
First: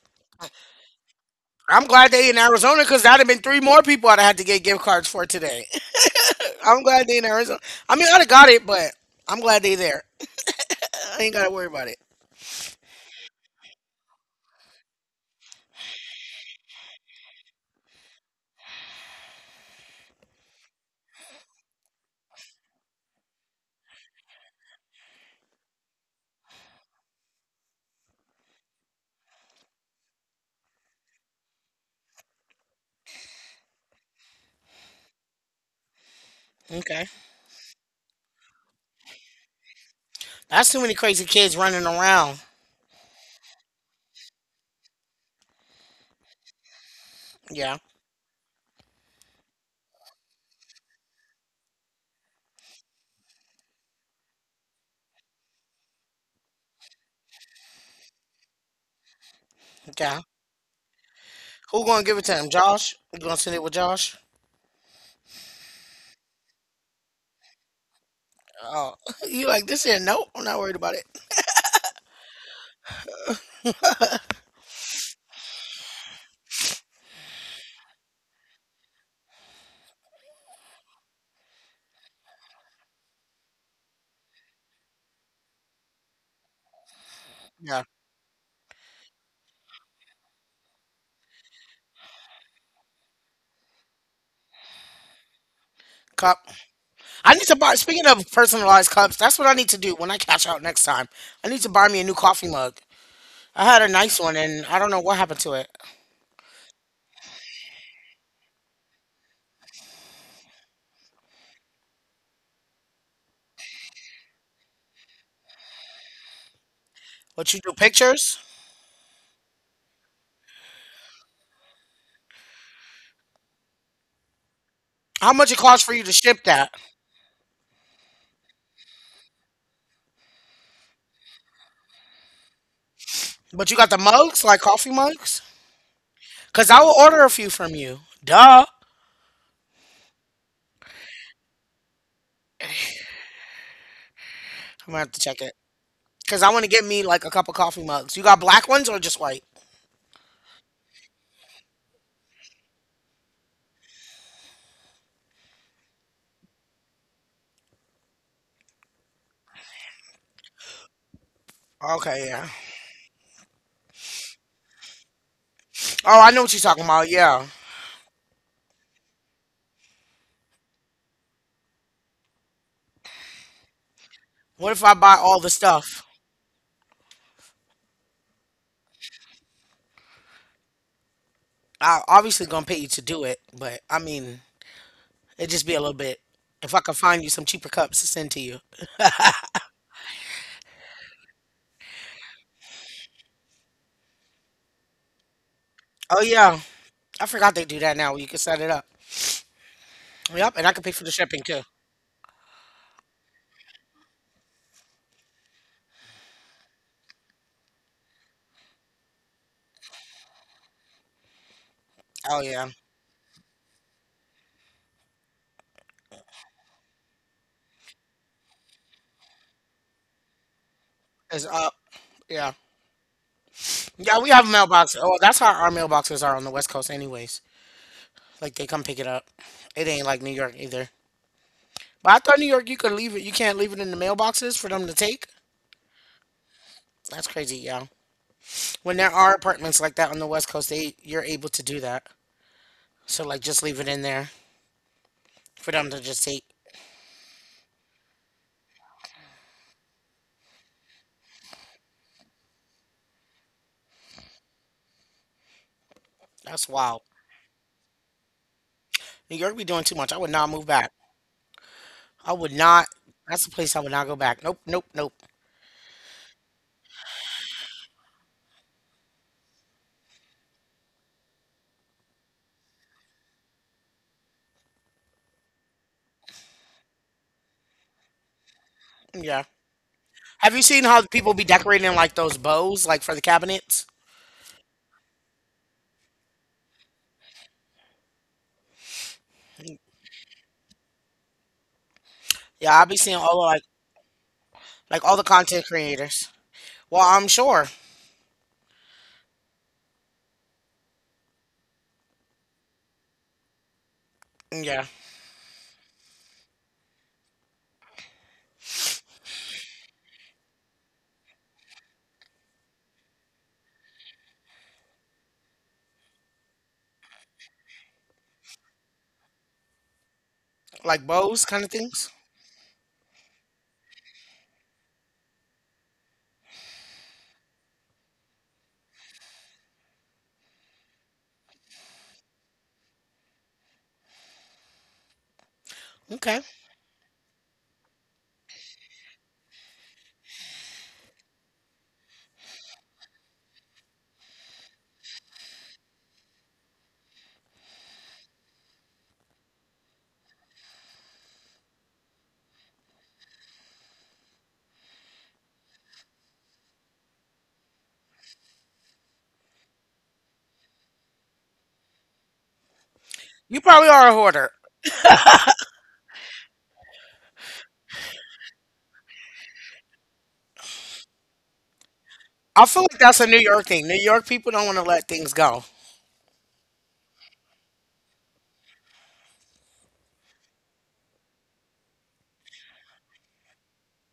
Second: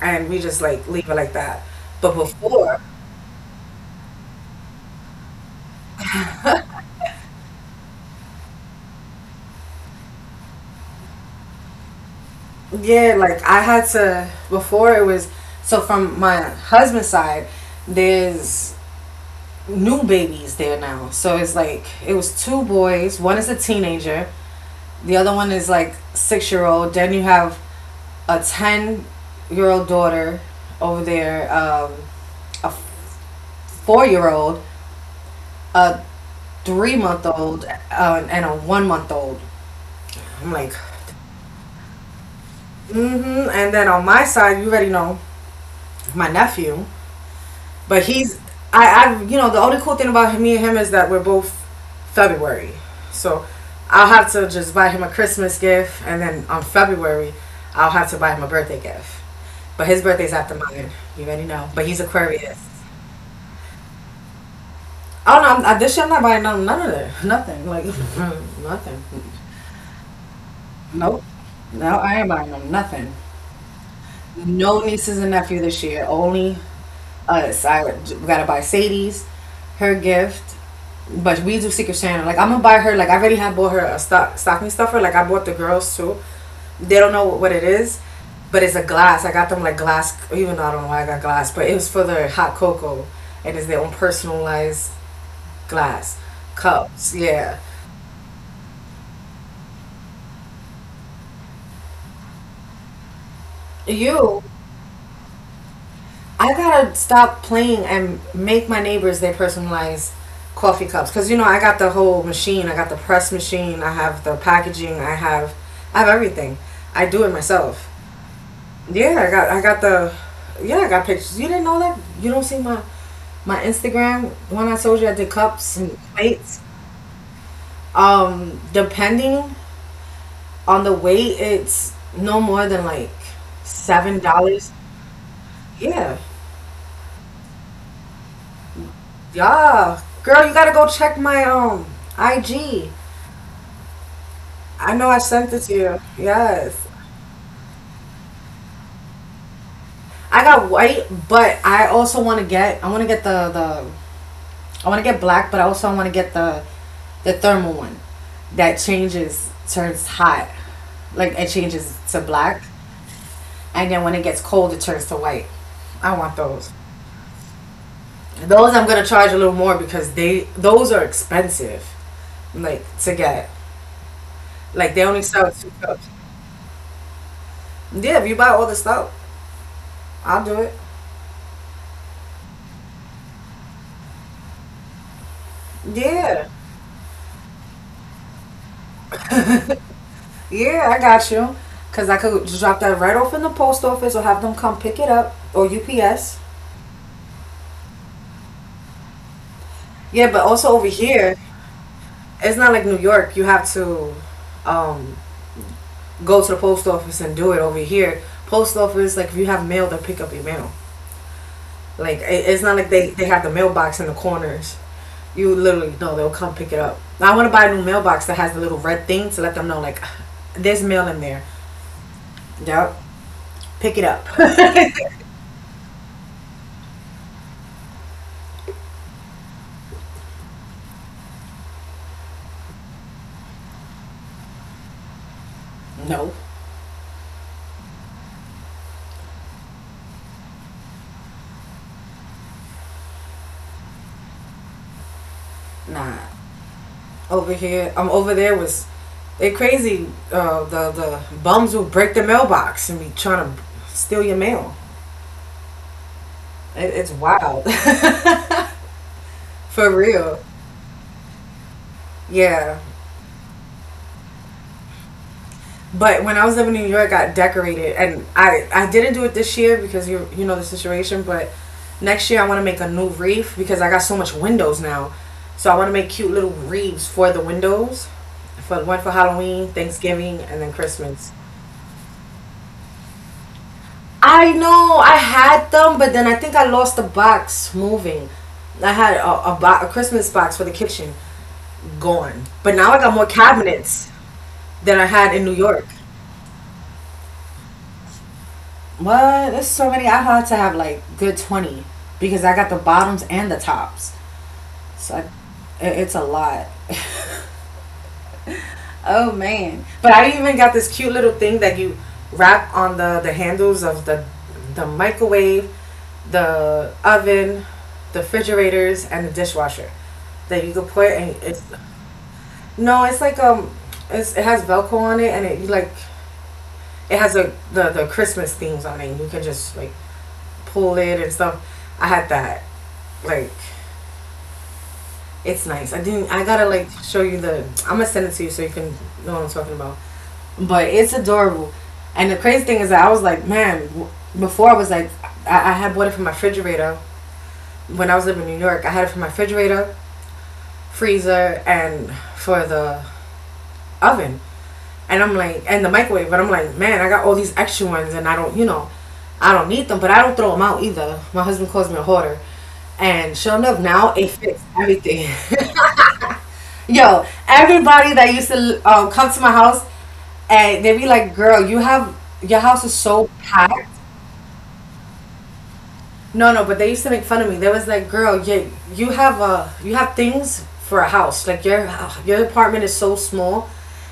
B: and we just like leave it like that.
A: I'm glad
B: But
A: they in
B: before,
A: Arizona because that'd have been three more people I'd have had to get gift cards for today. [laughs] I'm glad they in Arizona. I mean, I'd have got it, but I'm glad they there. I ain't gotta worry about it.
B: yeah, like I had to, before it was, so from my husband's side, there's new babies there now. So it's like it was two boys. One is a teenager. The other one is like 6 year old. Then you have a 10 year old daughter over there, a 4 year old, a three
A: Okay.
B: month old, and a 1 month old. I'm like,
A: That's too many crazy kids running around.
B: mm-hmm. And then on my side, you already know my nephew.
A: Yeah,
B: But he's, I you know the only cool thing about me and him is that we're both February, so I'll have to just buy him a Christmas gift, and then on February I'll have to buy him a birthday gift.
A: yeah.
B: But his birthday's after mine. You
A: Who
B: already
A: gonna give
B: know.
A: it to
B: But
A: him?
B: he's
A: Josh?
B: Aquarius.
A: You gonna send it with Josh?
B: I don't know. This year I'm not buying none of that. [laughs] Nothing. Like
A: Oh,
B: mm,
A: [laughs] you
B: nothing.
A: like this here? Nope, I'm not worried about it.
B: Nope. No, I ain't buying them nothing. No nieces and nephew this year. Only us. I We gotta buy Sadie's, her gift, but we do Secret Santa. Like I'm gonna buy her. Like I already have bought her a stocking stuffer. Like I bought the girls too. They don't know
A: Yeah,
B: what it is, but it's a glass. I got them like glass. Even though I don't know why I got glass, but it was for their hot cocoa, and it's their own personalized
A: cup.
B: glass
A: I need to
B: cups.
A: buy. Speaking
B: Yeah,
A: of personalized cups, that's what I need to do when I catch out next time. I need to buy me a new coffee mug. I had a nice one,
B: you.
A: and I don't know what happened to it.
B: I gotta stop playing and make my neighbors their personalized coffee cups. Cause you know I got the whole machine. I got the press machine. I have the packaging. I have everything. I do it
A: What you do?
B: myself.
A: Pictures?
B: Yeah, I got the, yeah, I got pictures. You didn't know that? You don't see my Instagram when I told you I did
A: How much it
B: cups
A: costs
B: and
A: for you to ship
B: plates.
A: that?
B: Depending on the weight, it's no more than like
A: But you got the
B: seven
A: mugs, like
B: dollars.
A: coffee mugs?
B: Yeah,
A: Cause I will order a few from you. Duh. I'm
B: Yeah. Girl, you gotta go check my IG.
A: gonna
B: I
A: have
B: know
A: to
B: I
A: check it.
B: sent it to you.
A: Cause I want to
B: Yes.
A: get me like a couple coffee mugs. You got black ones or just white?
B: I got white, but I also wanna get I wanna get black, but I also wanna get the thermal one that changes turns hot. Like it changes to
A: Okay, yeah.
B: black, and then when it gets cold it turns to white. I
A: Oh, I
B: want
A: know what you're
B: those.
A: talking about. Yeah.
B: Those I'm gonna charge a little more because they those are expensive. Like to get.
A: What if I
B: Like they
A: buy
B: only
A: all the
B: sell two
A: stuff?
B: cups. Yeah, if you buy all the stuff. I'll do it.
A: I obviously gonna pay you to do it, but I mean, it'd just be a little bit.
B: Yeah.
A: If I could find you some cheaper cups to send to you.
B: Yeah, I got you. Cause I could just drop that right off in the post office or have them come pick it up or
A: Oh
B: UPS.
A: yeah, I forgot they do that now. You can set it up.
B: Yeah, but
A: Yep, and
B: also
A: I can
B: over
A: pay for the
B: here,
A: shipping too.
B: it's not like New York. You have to um, go to the post office and do it over here. Post office, like if you have mail, they pick up your mail. Like
A: Oh
B: it's
A: yeah,
B: not like they have the mailbox in the corners. You literally know they'll come pick it up. Now, I want to buy a new mailbox that has the little red thing to let them know like there's mail in there.
A: it's up. Yeah,
B: Yep, pick it
A: yeah.
B: up.
A: We have mailboxes. Oh, that's how our mailboxes are on the West Coast, anyways. Like they come pick it up. It ain't like New York either. But I thought New York, you could leave it. You can't leave it in the mailboxes for them to take.
B: [laughs] No,
A: That's crazy, yeah. When there are apartments like that on the West Coast, they you're able to do that. So like just leave it in there for them to
B: nah.
A: just take.
B: Over here. I Over there was it crazy. The bums will break the mailbox and be trying to steal your mail.
A: That's
B: It,
A: wild.
B: it's wild.
A: New York be
B: [laughs]
A: doing
B: For
A: too much. I would
B: real.
A: not move back. I would
B: Yeah.
A: not. That's the place I would not go back. Nope, nope, nope.
B: But when I was living in New York, I decorated, and I didn't do it this year because you know the situation. But next year, I want to make a new wreath because I got so much windows now. So I want to make cute little wreaths for the windows, for one for
A: Yeah.
B: Halloween, Thanksgiving,
A: Have
B: and
A: you
B: then
A: seen how
B: Christmas.
A: people be decorating like those bows, like for the cabinets?
B: I know I had them, but then I think I lost the box moving. I had a Christmas box for the kitchen gone, but
A: Yeah, I
B: now I
A: be
B: got
A: seeing
B: more
A: all
B: cabinets than I
A: like all the
B: had in New
A: content
B: York.
A: creators. Well, I'm sure.
B: What? There's so many. I had to have like good 20 because I got the bottoms and the tops.
A: Yeah,
B: So I, it's a lot. [laughs] Oh man. But I even got this cute little thing that you wrap on the handles of the microwave, the oven, the refrigerators, and the dishwasher that you could put
A: like
B: and
A: bows
B: it's
A: kind of things.
B: no, it's like it's it has Velcro on it and it you like it has a the Christmas themes on it. And you can just like pull it and stuff. I had that like. It's nice. I
A: Okay.
B: didn't. I gotta like show you the. I'm gonna send it to you so you can know what I'm talking about. But it's adorable. And the crazy thing is that I was like, man, before I was like, I had bought it from my refrigerator. When I was living in New York, I had it from my refrigerator, freezer, and for the oven. And I'm like, and the microwave. But I'm like, man, I got all these extra ones and I don't, you know, I don't need them, but I don't throw them out either. My husband calls me a hoarder. And sure
A: You
B: enough,
A: probably are a
B: now it
A: hoarder.
B: fits everything. [laughs] Yo, everybody that used to come to my house, and they be like, "Girl, your
A: I feel
B: house is
A: like that's a
B: so
A: New York thing.
B: packed."
A: New York people don't want to let things go.
B: No, no, but they used to make fun of me. They was like, "Girl, you have a you have things for a house. Like your apartment is so small,"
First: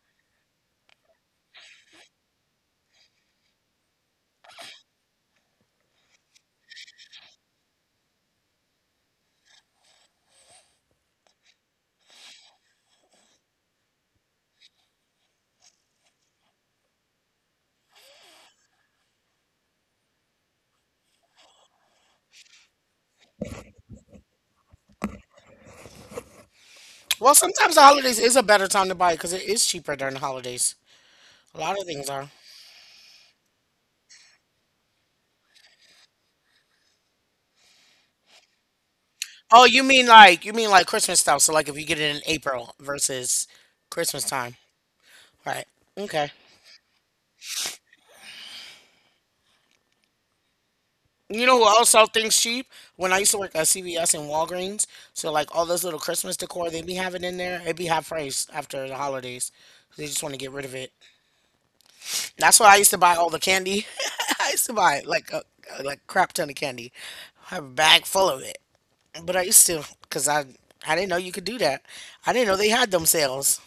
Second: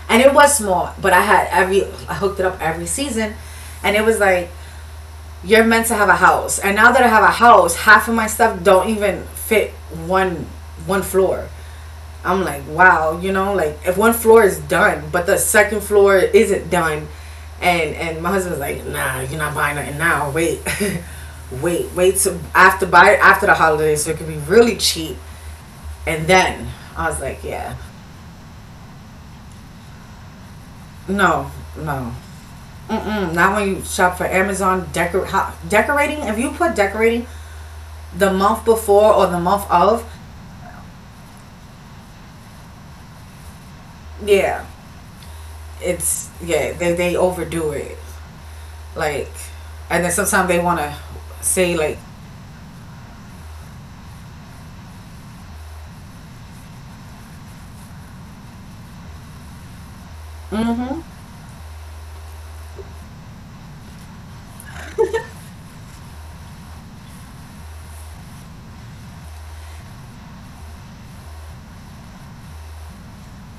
B: and it was small, but I had every I hooked it up every season, and it was like you're meant to have a house. And now that I have a house, half of my stuff don't even fit one one floor. I'm like, wow, you know, like if one floor is done, but the second floor isn't done, and my husband's like, nah, you're not buying nothing now. Wait, [laughs] wait to after buy it after the holidays so it can be really cheap. And then I was
A: Well,
B: like,
A: sometimes the
B: yeah,
A: holidays is a better time to buy because it is cheaper during the holidays.
B: no,
A: A lot of things
B: no.
A: are.
B: Mm-mm, Not when you shop for Amazon decorating. If you put decorating the month before or the
A: Oh,
B: month of,
A: you mean like Christmas stuff? So like if you get it in April versus Christmas time,
B: yeah,
A: right? Okay.
B: it's yeah they overdo it. Like, and then sometimes they want to
A: You know who
B: say
A: else
B: like,
A: sells things cheap? When I used to work at CVS and Walgreens, so like all those little Christmas decor they be having in there, it be half price after the holidays. They just want to get rid of it. That's why I used to buy all the candy. [laughs] I used to buy like a like crap ton of candy. I have a bag full of it. But I used to, because I didn't know you could do that. I didn't know they had them sales.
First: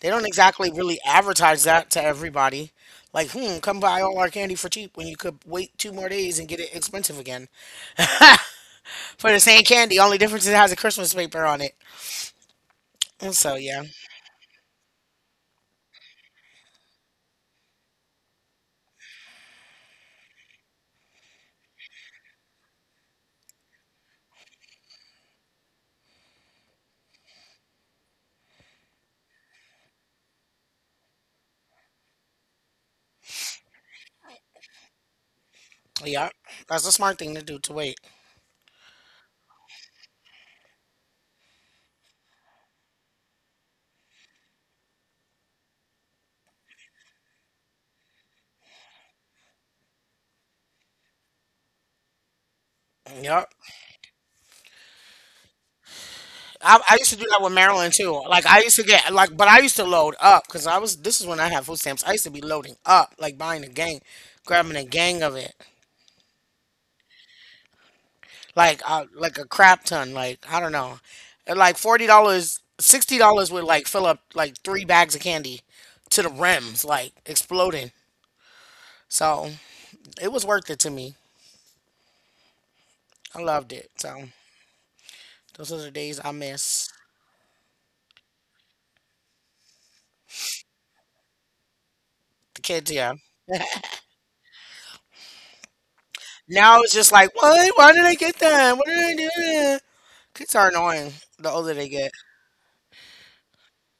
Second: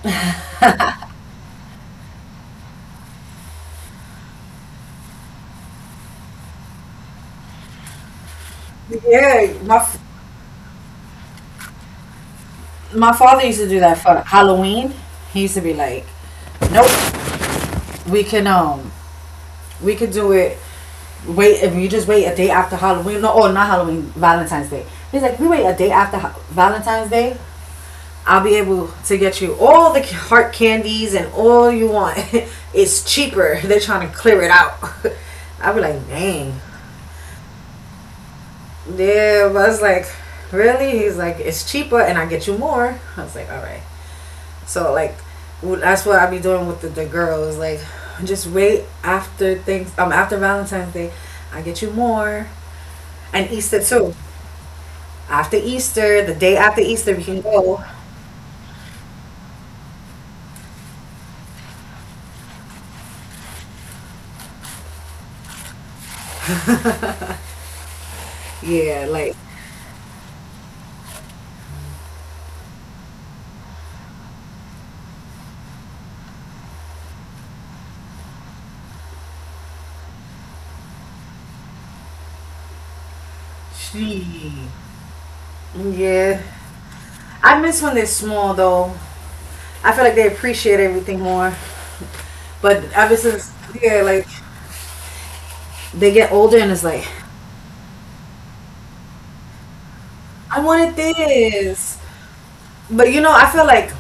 A: They don't exactly really advertise that to everybody. Like, hmm, come buy all our candy for cheap when you could wait two more days and get it expensive again for the
B: Yeah,
A: same
B: my f-
A: candy. Only difference is it has a Christmas paper on it.
B: my
A: And
B: father
A: so
B: used to do
A: yeah,
B: that for Halloween. He used to be like, "Nope, we can um we could do it. Wait, if you just wait a day after Halloween, no, oh, not Halloween, Valentine's Day." He's like, "We wait a day after Valentine's Day, I'll be able to get you all the heart candies and all you want. [laughs] It's cheaper. [laughs] They're trying to clear it out." [laughs] I'll be like,
A: yeah,
B: "Dang,
A: that's a smart thing to do to wait.
B: yeah, but I was like, really?" He's like, "It's cheaper and I get you more." I was like, all right. So like, that's what I be doing with the girls. Like, just wait after things. After Valentine's Day, I get you more, and
A: Yep.
B: Easter too. After Easter, the day
A: I,
B: after
A: I used
B: Easter,
A: to
B: we
A: do
B: can
A: that with
B: go.
A: Maryland too. Like I used to get like, but I used to load up because I was. This is when I had food stamps. I used to be loading up, like buying a gang, grabbing a gang of it. Like
B: Yeah, like
A: like a crap ton. Like I don't know, and, like $40, $60 would like fill up like three bags of candy to the rims, like exploding. So it was worth it to me. I loved it.
B: she.
A: So those are the days I
B: Yeah,
A: miss.
B: I miss when they're small though. I feel like they appreciate everything more.
A: The
B: But
A: kids, yeah.
B: ever since yeah, like they get older and
A: Now
B: it's
A: it's
B: like
A: just like, what? Why did I get that? What did I do? Kids
B: I
A: are
B: wanted
A: annoying the older they
B: this.
A: get.
B: But you know, I feel like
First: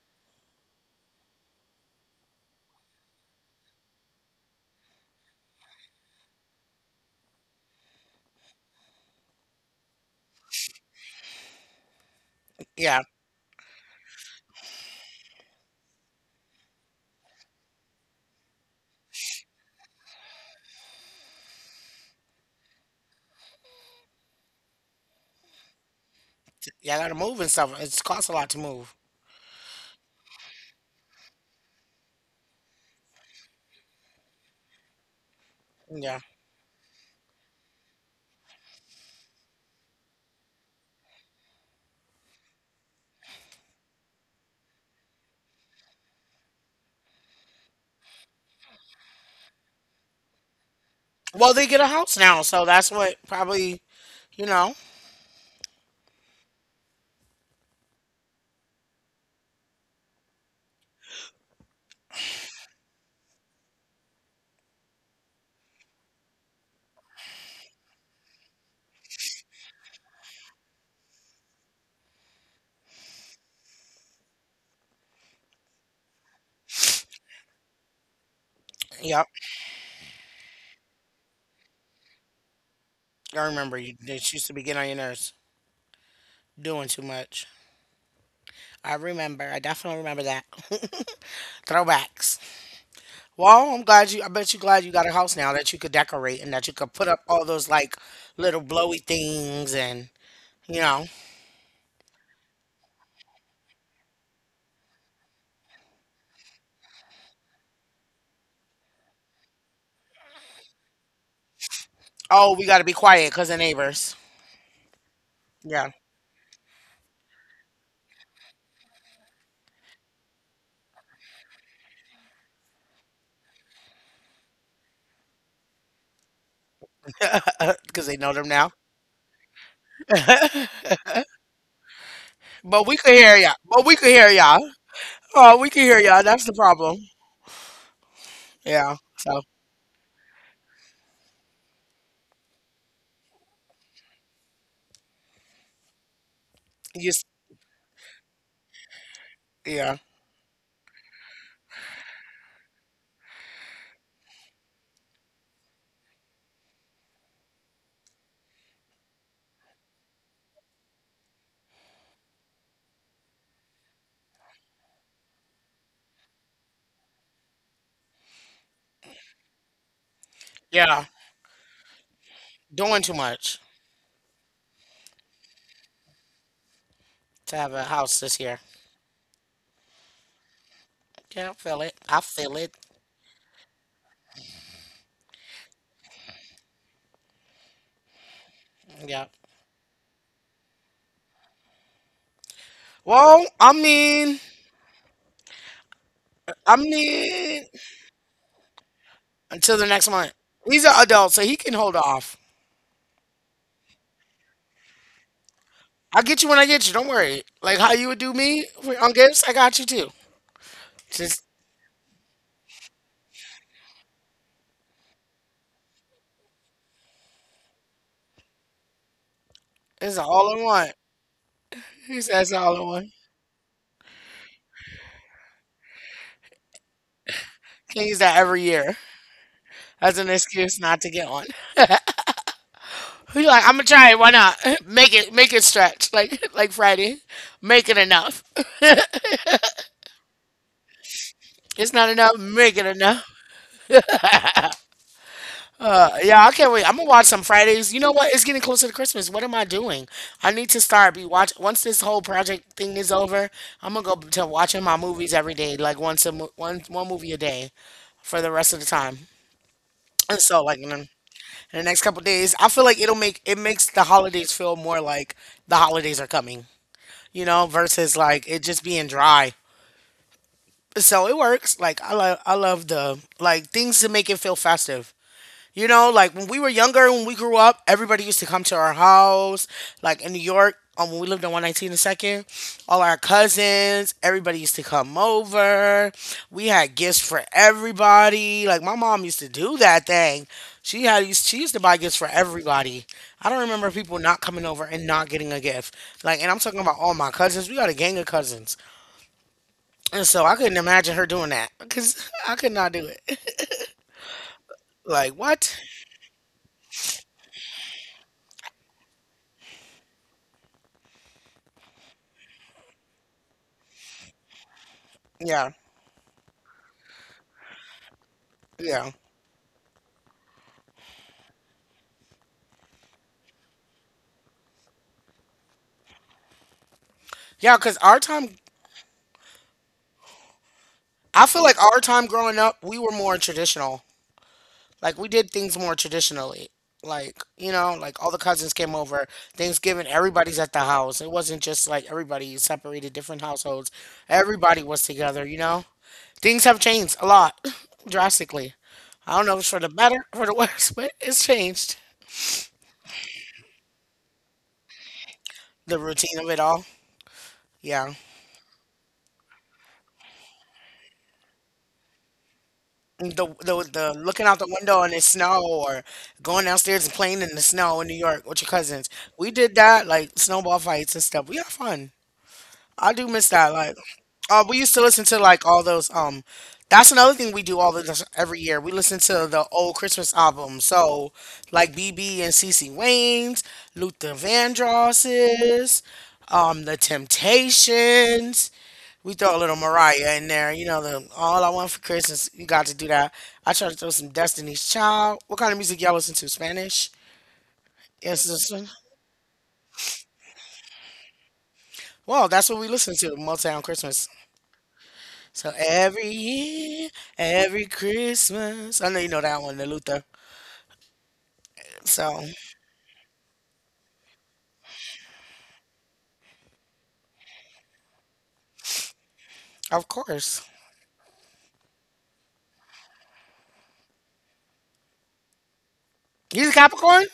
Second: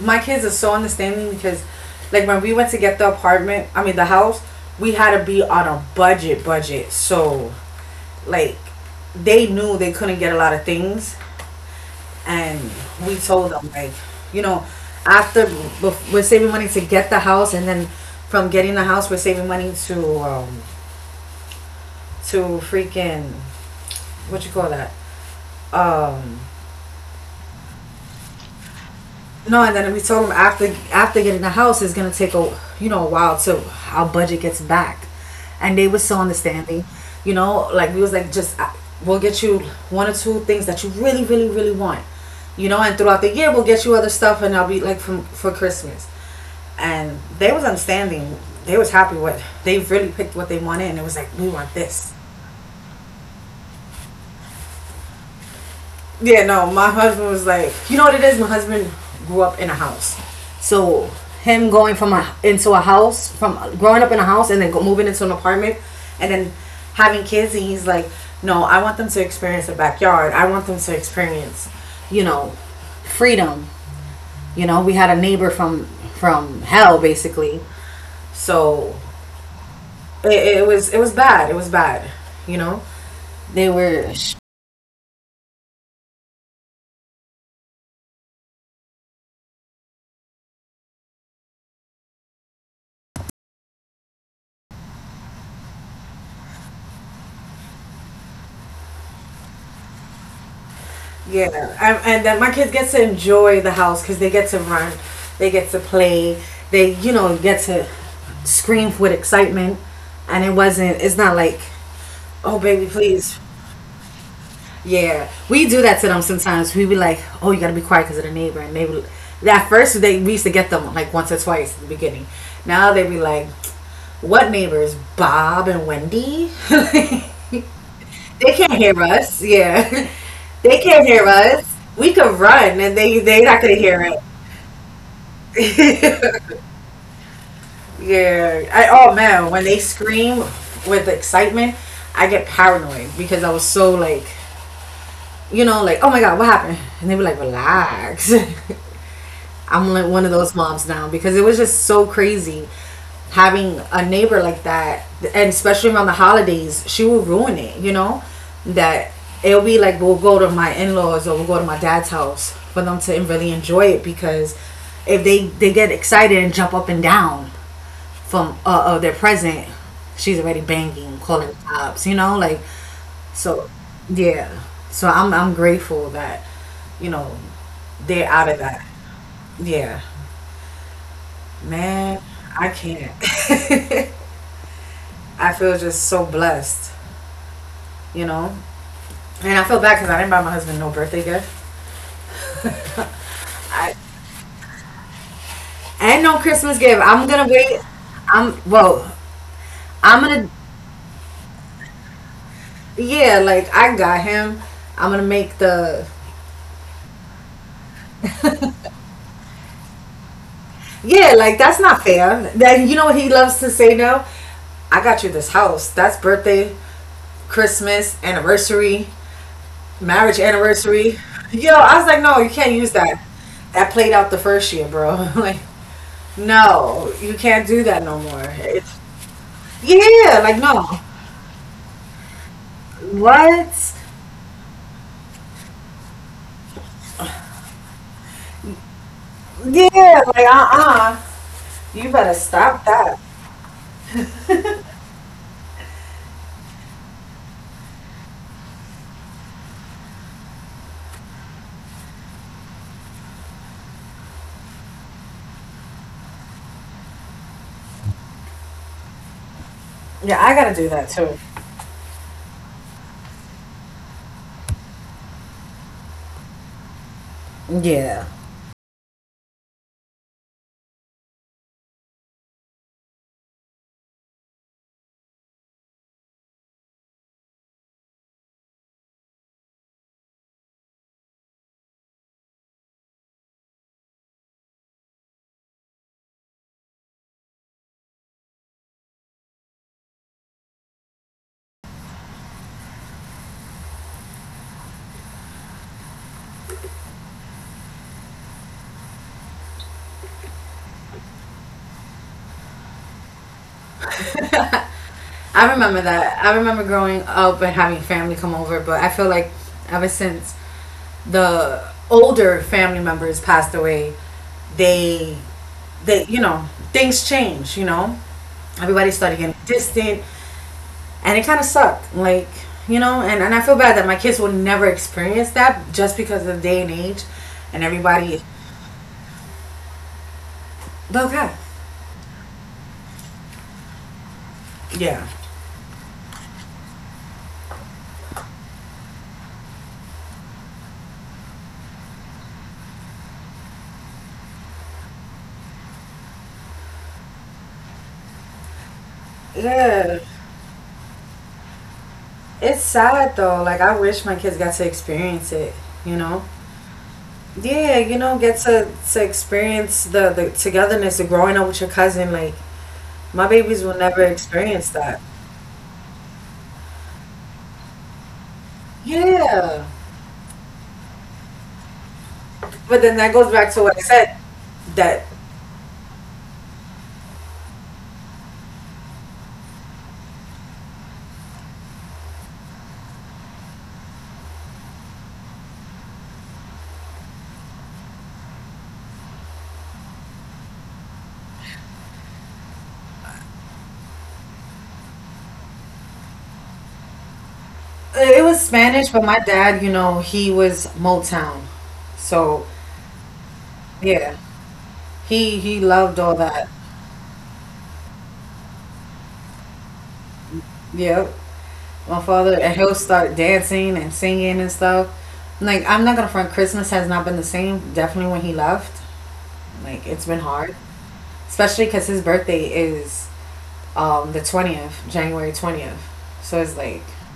B: my kids are so understanding because, like, when we went to get the apartment, I mean the house, we had to be on a budget. So, like, they knew they couldn't get a lot of things, and
A: Yeah,
B: we told them like, you know, after we're saving money to get the house, and then from getting the house, we're saving money to freaking what you call that um
A: yeah, I gotta move and stuff. It's costs a lot to move.
B: no, and then we told him after getting the house it's gonna take a you know a while till our budget gets back, and they were so
A: Yeah.
B: understanding. You know, like we was like just we'll get you one or two things that you really really really want, you know, and throughout the year we'll get you other stuff, and I'll be like from for Christmas, and they was understanding. They was happy with they really picked what they wanted, and it was like we
A: Well, they
B: want
A: get a
B: this.
A: house now, so that's what probably you know.
B: Yeah, no, my husband was like, you know what it is? My husband grew up in a house. So him going from a, into a house, from growing up in a house and then go, moving into an apartment and then having kids, and he's like, no, I want them to experience a backyard. I want them to experience, you know, freedom. You know, we had a neighbor from hell basically. So
A: Yep.
B: it, it was bad. It was bad. You know,
A: I
B: they
A: remember you
B: were
A: this used to be getting on your nerves doing too much. I remember. I definitely remember that. [laughs] Throwbacks. Well, I'm glad you I bet you glad you got a house now that you could decorate and that you could put up all those like little blowy things and you know.
B: yeah, and that my kids get to enjoy the house because they get to run, they get to play, they you know get to scream with excitement, and it wasn't. It's not like, oh
A: Oh, we
B: baby,
A: got to be
B: please.
A: quiet cuz of neighbors.
B: Yeah, we do
A: Yeah,
B: that to them sometimes. We be like, oh, you gotta be quiet because of the neighbor, and they would. At first, they we used to get them like once or twice in the beginning. Now they be like, what neighbors? Bob and Wendy. [laughs]
A: [laughs] cuz they know them
B: They
A: now.
B: can't hear us. Yeah. [laughs] They can't hear us. We could run
A: But we
B: and
A: could
B: they
A: hear
B: they
A: ya.
B: not gonna
A: But we
B: hear
A: could hear ya. Oh, we could hear ya. That's
B: it.
A: the problem.
B: [laughs] Yeah. I
A: Yeah.
B: oh
A: So,
B: man, when they scream with excitement, I get paranoid because I was so like you know, like, oh my god, what happened?
A: you
B: And they
A: s-
B: were like, relax. [laughs] I'm
A: yeah.
B: like one of those moms now because it was just so crazy having a neighbor like that, and especially around the holidays, she will ruin it. You know, that it'll be like we'll go to my in-laws or we'll go to my dad's house for them to really enjoy it because if they get excited and jump up and down from their present, she's already
A: Yeah.
B: banging, calling the cops. You know, like
A: Doing too much
B: so, yeah. So I'm grateful that you know
A: to have a house
B: they're
A: this
B: out of
A: year.
B: that. Yeah.
A: Yeah, I feel it.
B: Man,
A: I feel
B: I
A: it.
B: can't. [laughs] I feel just so blessed, you know?
A: Yeah.
B: And I feel bad because I didn't buy my husband no birthday gift
A: Well,
B: and no Christmas
A: I
B: gift. I'm gonna
A: mean,
B: wait. I'm, well,
A: until the next
B: I'm
A: month.
B: gonna,
A: He's an adult, so he can hold off.
B: Yeah, like I got him. I'm gonna make the,
A: I'll get you when I get you. Don't worry. Like how you would do me on gifts, I got you too.
B: yeah,
A: Just
B: like that's not fair. That, you know what he loves to say now? I got you this house. That's birthday, Christmas, anniversary,
A: it's an
B: marriage
A: all in one.
B: anniversary. Yo, I was like,
A: He
B: no, you
A: says
B: can't
A: all
B: use
A: in one.
B: that. That played out the first year, bro. [laughs] Like, no, you can't do that
A: Can't
B: no
A: use
B: more.
A: that every
B: It's
A: year as an
B: yeah, like no.
A: excuse not to get one. He's like, I'm gonna
B: What?
A: try it. Why not? [laughs] Make it stretch. Like [laughs] like Friday, make it enough. [laughs]
B: Yeah, like
A: It's
B: you
A: not
B: better
A: enough.
B: stop
A: Make it
B: that.
A: enough. Yeah, I can't wait. I'm gonna watch some Fridays. You know what? It's getting closer to Christmas. What am I doing? I need to start be watch once this whole project thing is over. I'm gonna go to watching my movies every day, like one movie a day for the rest of the time.
B: Yeah,
A: And
B: I
A: so,
B: gotta
A: like
B: do that
A: in
B: too.
A: the next couple days, I feel like it makes the holidays feel more like the holidays are coming. You know,
B: Yeah.
A: versus like it just being dry. So it works. Like I love the like things to make it feel festive. You know, like when we were younger, when we grew up, everybody used to come to our house. Like in New York, when we lived on 119 and Second, all our cousins, everybody used to come over. We had gifts for everybody. Like my mom used to do that thing. She used to buy gifts for everybody. I don't remember people not coming over and not getting a gift. Like, and I'm talking about all my cousins. We got a gang of cousins, and so I couldn't imagine her doing that because [laughs] I could not do it. Like
B: I
A: what?
B: remember that. I remember growing up and having family come over, but I feel like ever since the older family members passed away,
A: Yeah,
B: they, they, you know, things change. You know, everybody
A: yeah.
B: started getting distant. And it kind of sucked. Like, you know and I feel bad that my kids will never experience that just because of the day and age.
A: Yeah,
B: And
A: because our
B: everybody
A: time
B: But
A: I
B: okay.
A: feel like our time growing up, we were more traditional. Like
B: Yeah,
A: we did things more traditionally. Like, you know, like all the cousins came over, Thanksgiving, everybody's at the house. It wasn't just like everybody separated different households. Everybody was together, you know? Things have changed a lot, [clears throat] [laughs] drastically. I don't know if it's for the
B: yeah.
A: better, for the worse, [laughs] but it's changed.
B: It's sad though. Like, I wish my kids got to experience it
A: The
B: you
A: routine
B: know
A: of it all.
B: yeah.
A: Yeah.
B: Get to experience the togetherness of growing up with your cousin. Like, my
A: the
B: babies
A: the
B: will
A: the
B: never
A: looking out the
B: experience
A: window in
B: that.
A: the snow or going downstairs and playing in the snow in New York with your cousins. We did
B: Yeah.
A: that, like snowball fights and stuff. We had fun.
B: But then
A: I
B: that
A: do
B: goes
A: miss
B: back
A: that.
B: to what I
A: Like,
B: said.
A: we used to
B: That
A: listen to like all those. That's another thing we do all the every year. We listen to the old Christmas albums. So like BB and CC Wayne's, Luther Vandross's, The Temptations. We throw a little Mariah in there, you know, the All I Want for Christmas. You got to do that. I try to throw some Destiny's Child. What kind of music y'all listen to? Spanish?
B: It
A: Yes,
B: was
A: listen.
B: Spanish, but my dad, you know, he was Motown.
A: Well,
B: So,
A: that's what we listen to, Motown
B: yeah,
A: Christmas.
B: he
A: So
B: loved all
A: every
B: that.
A: year, every Christmas. I know you know that one, the Luther.
B: Yep. My
A: So,
B: father, and he'll start dancing and singing and stuff. Like, I'm not gonna front, Christmas has not been the same, definitely when he left. Like,
A: of
B: it's been
A: course.
B: hard, especially because his birthday is the 20th, January 20th. So
A: He's a
B: it's like,
A: Capricorn?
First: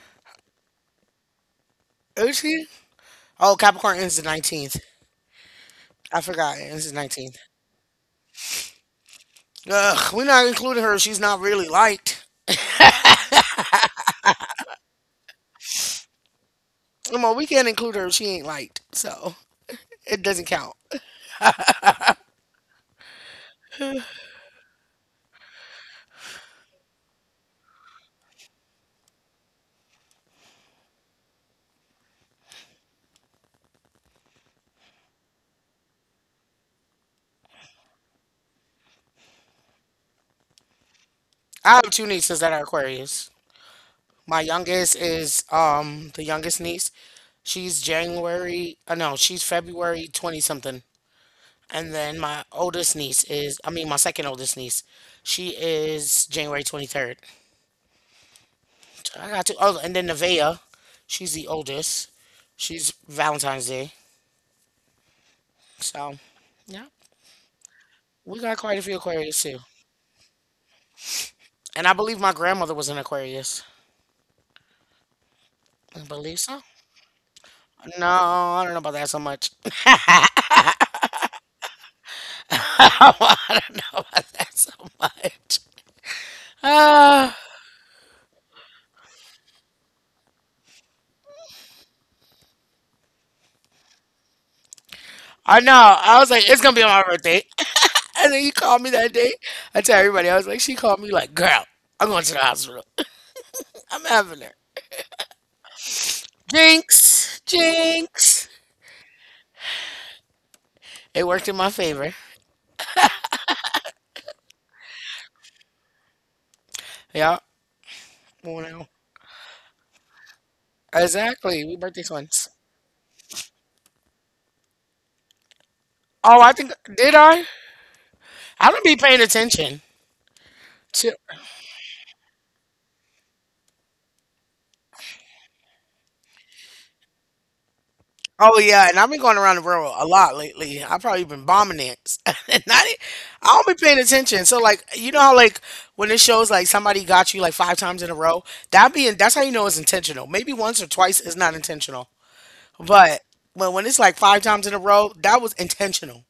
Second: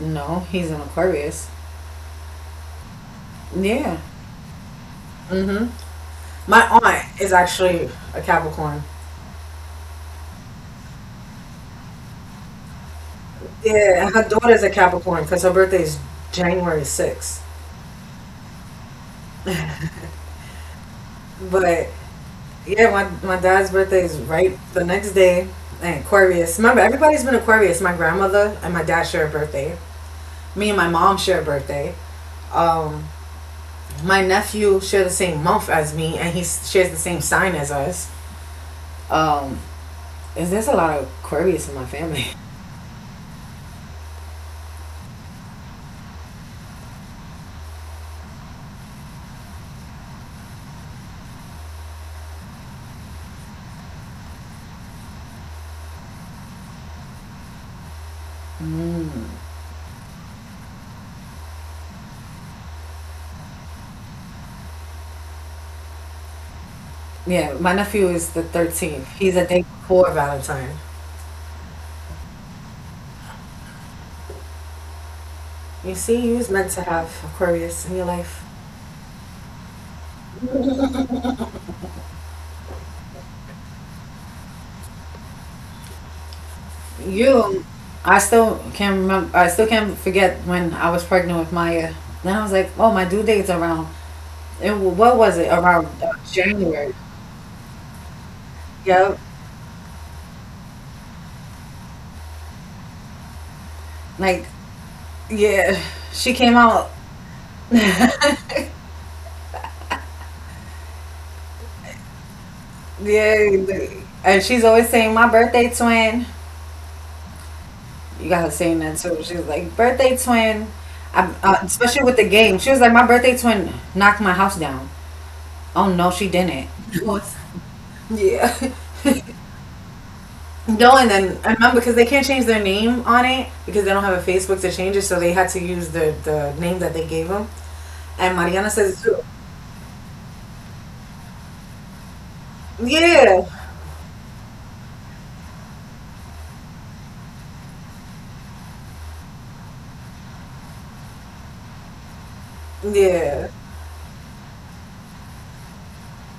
B: no, he's an Aquarius.
A: Is he? Oh,
B: Yeah.
A: Capricorn ends the 19th.
B: Hmm.
A: I forgot. It
B: My
A: ends the
B: aunt is
A: 19th.
B: actually a Capricorn.
A: Ugh, we're not including her. She's not really liked.
B: Yeah, her daughter's a Capricorn because her birthday is January
A: Come on,
B: 6th.
A: we can't include her. If she ain't liked. So, it doesn't count.
B: But yeah, my dad's birthday is right the next day. And Aquarius. Remember, everybody's been Aquarius. My grandmother and my dad share a birthday. Me and my mom share a birthday. Um, my nephew share the same month as me, and he shares the same sign as us. Um, is There's a lot of Aquarius
A: I
B: in my
A: have two
B: family? [laughs]
A: nieces that are Aquarius. My youngest is the youngest niece. She's January, no, she's February 20 something. And then my oldest niece is, I mean, my second oldest niece, she is January 23rd. So I
B: Mm.
A: got two. Oh, and then Nevaeh, she's the oldest. She's Valentine's Day. So, yeah,
B: Yeah, my nephew is
A: we
B: the
A: got quite a few
B: 13th. He's
A: Aquarius
B: a
A: too.
B: day before Valentine.
A: And I believe my grandmother was an Aquarius.
B: You
A: I
B: see, you
A: believe
B: was
A: so.
B: meant to have Aquarius in your
A: No,
B: life.
A: I don't know about that so much. [laughs] Oh, [laughs] I don't know about that so much. Ah,
B: You, I still can't remember. I still can't forget when I was pregnant with Maya. Then I was like, oh, my due date's around. And what was it?
A: I know.
B: Around
A: I was like, it's gonna be on
B: January.
A: my birthday. [laughs] And then you called me that
B: Yep.
A: day. I tell everybody, I was like, she called me like, girl, I'm going to the hospital. [laughs] I'm having
B: Like,
A: her.
B: yeah, she came out.
A: Jinx,
B: [laughs] Yeah,
A: jinx. It worked in my favor.
B: and she's always saying my birthday twin.
A: Yeah.
B: You got her saying
A: Well,
B: that too. She was like birthday twin.
A: exactly. We
B: Especially with
A: birthday
B: the game,
A: twins.
B: she was like my birthday twin knocked my house down. Oh no, she
A: Oh, I
B: didn't. [laughs]
A: think
B: What?
A: did I?
B: Yeah.
A: I don't be
B: [laughs]
A: paying attention.
B: No, and then I remember because they can't change their name on it because they don't have a Facebook to change it, so they had to use the name that they gave them. And
A: Oh
B: Mariana
A: yeah,
B: says,
A: and I've been going around the world a lot lately. I've probably been bombing it. [laughs] And I, didn't-
B: "Yeah,
A: I don't be paying attention. So like, you know how like when it shows like somebody got you like five times in a row, that's how you know it's intentional. Maybe once or twice is not intentional, but
B: yeah,
A: when it's like five times in a row, that was intentional.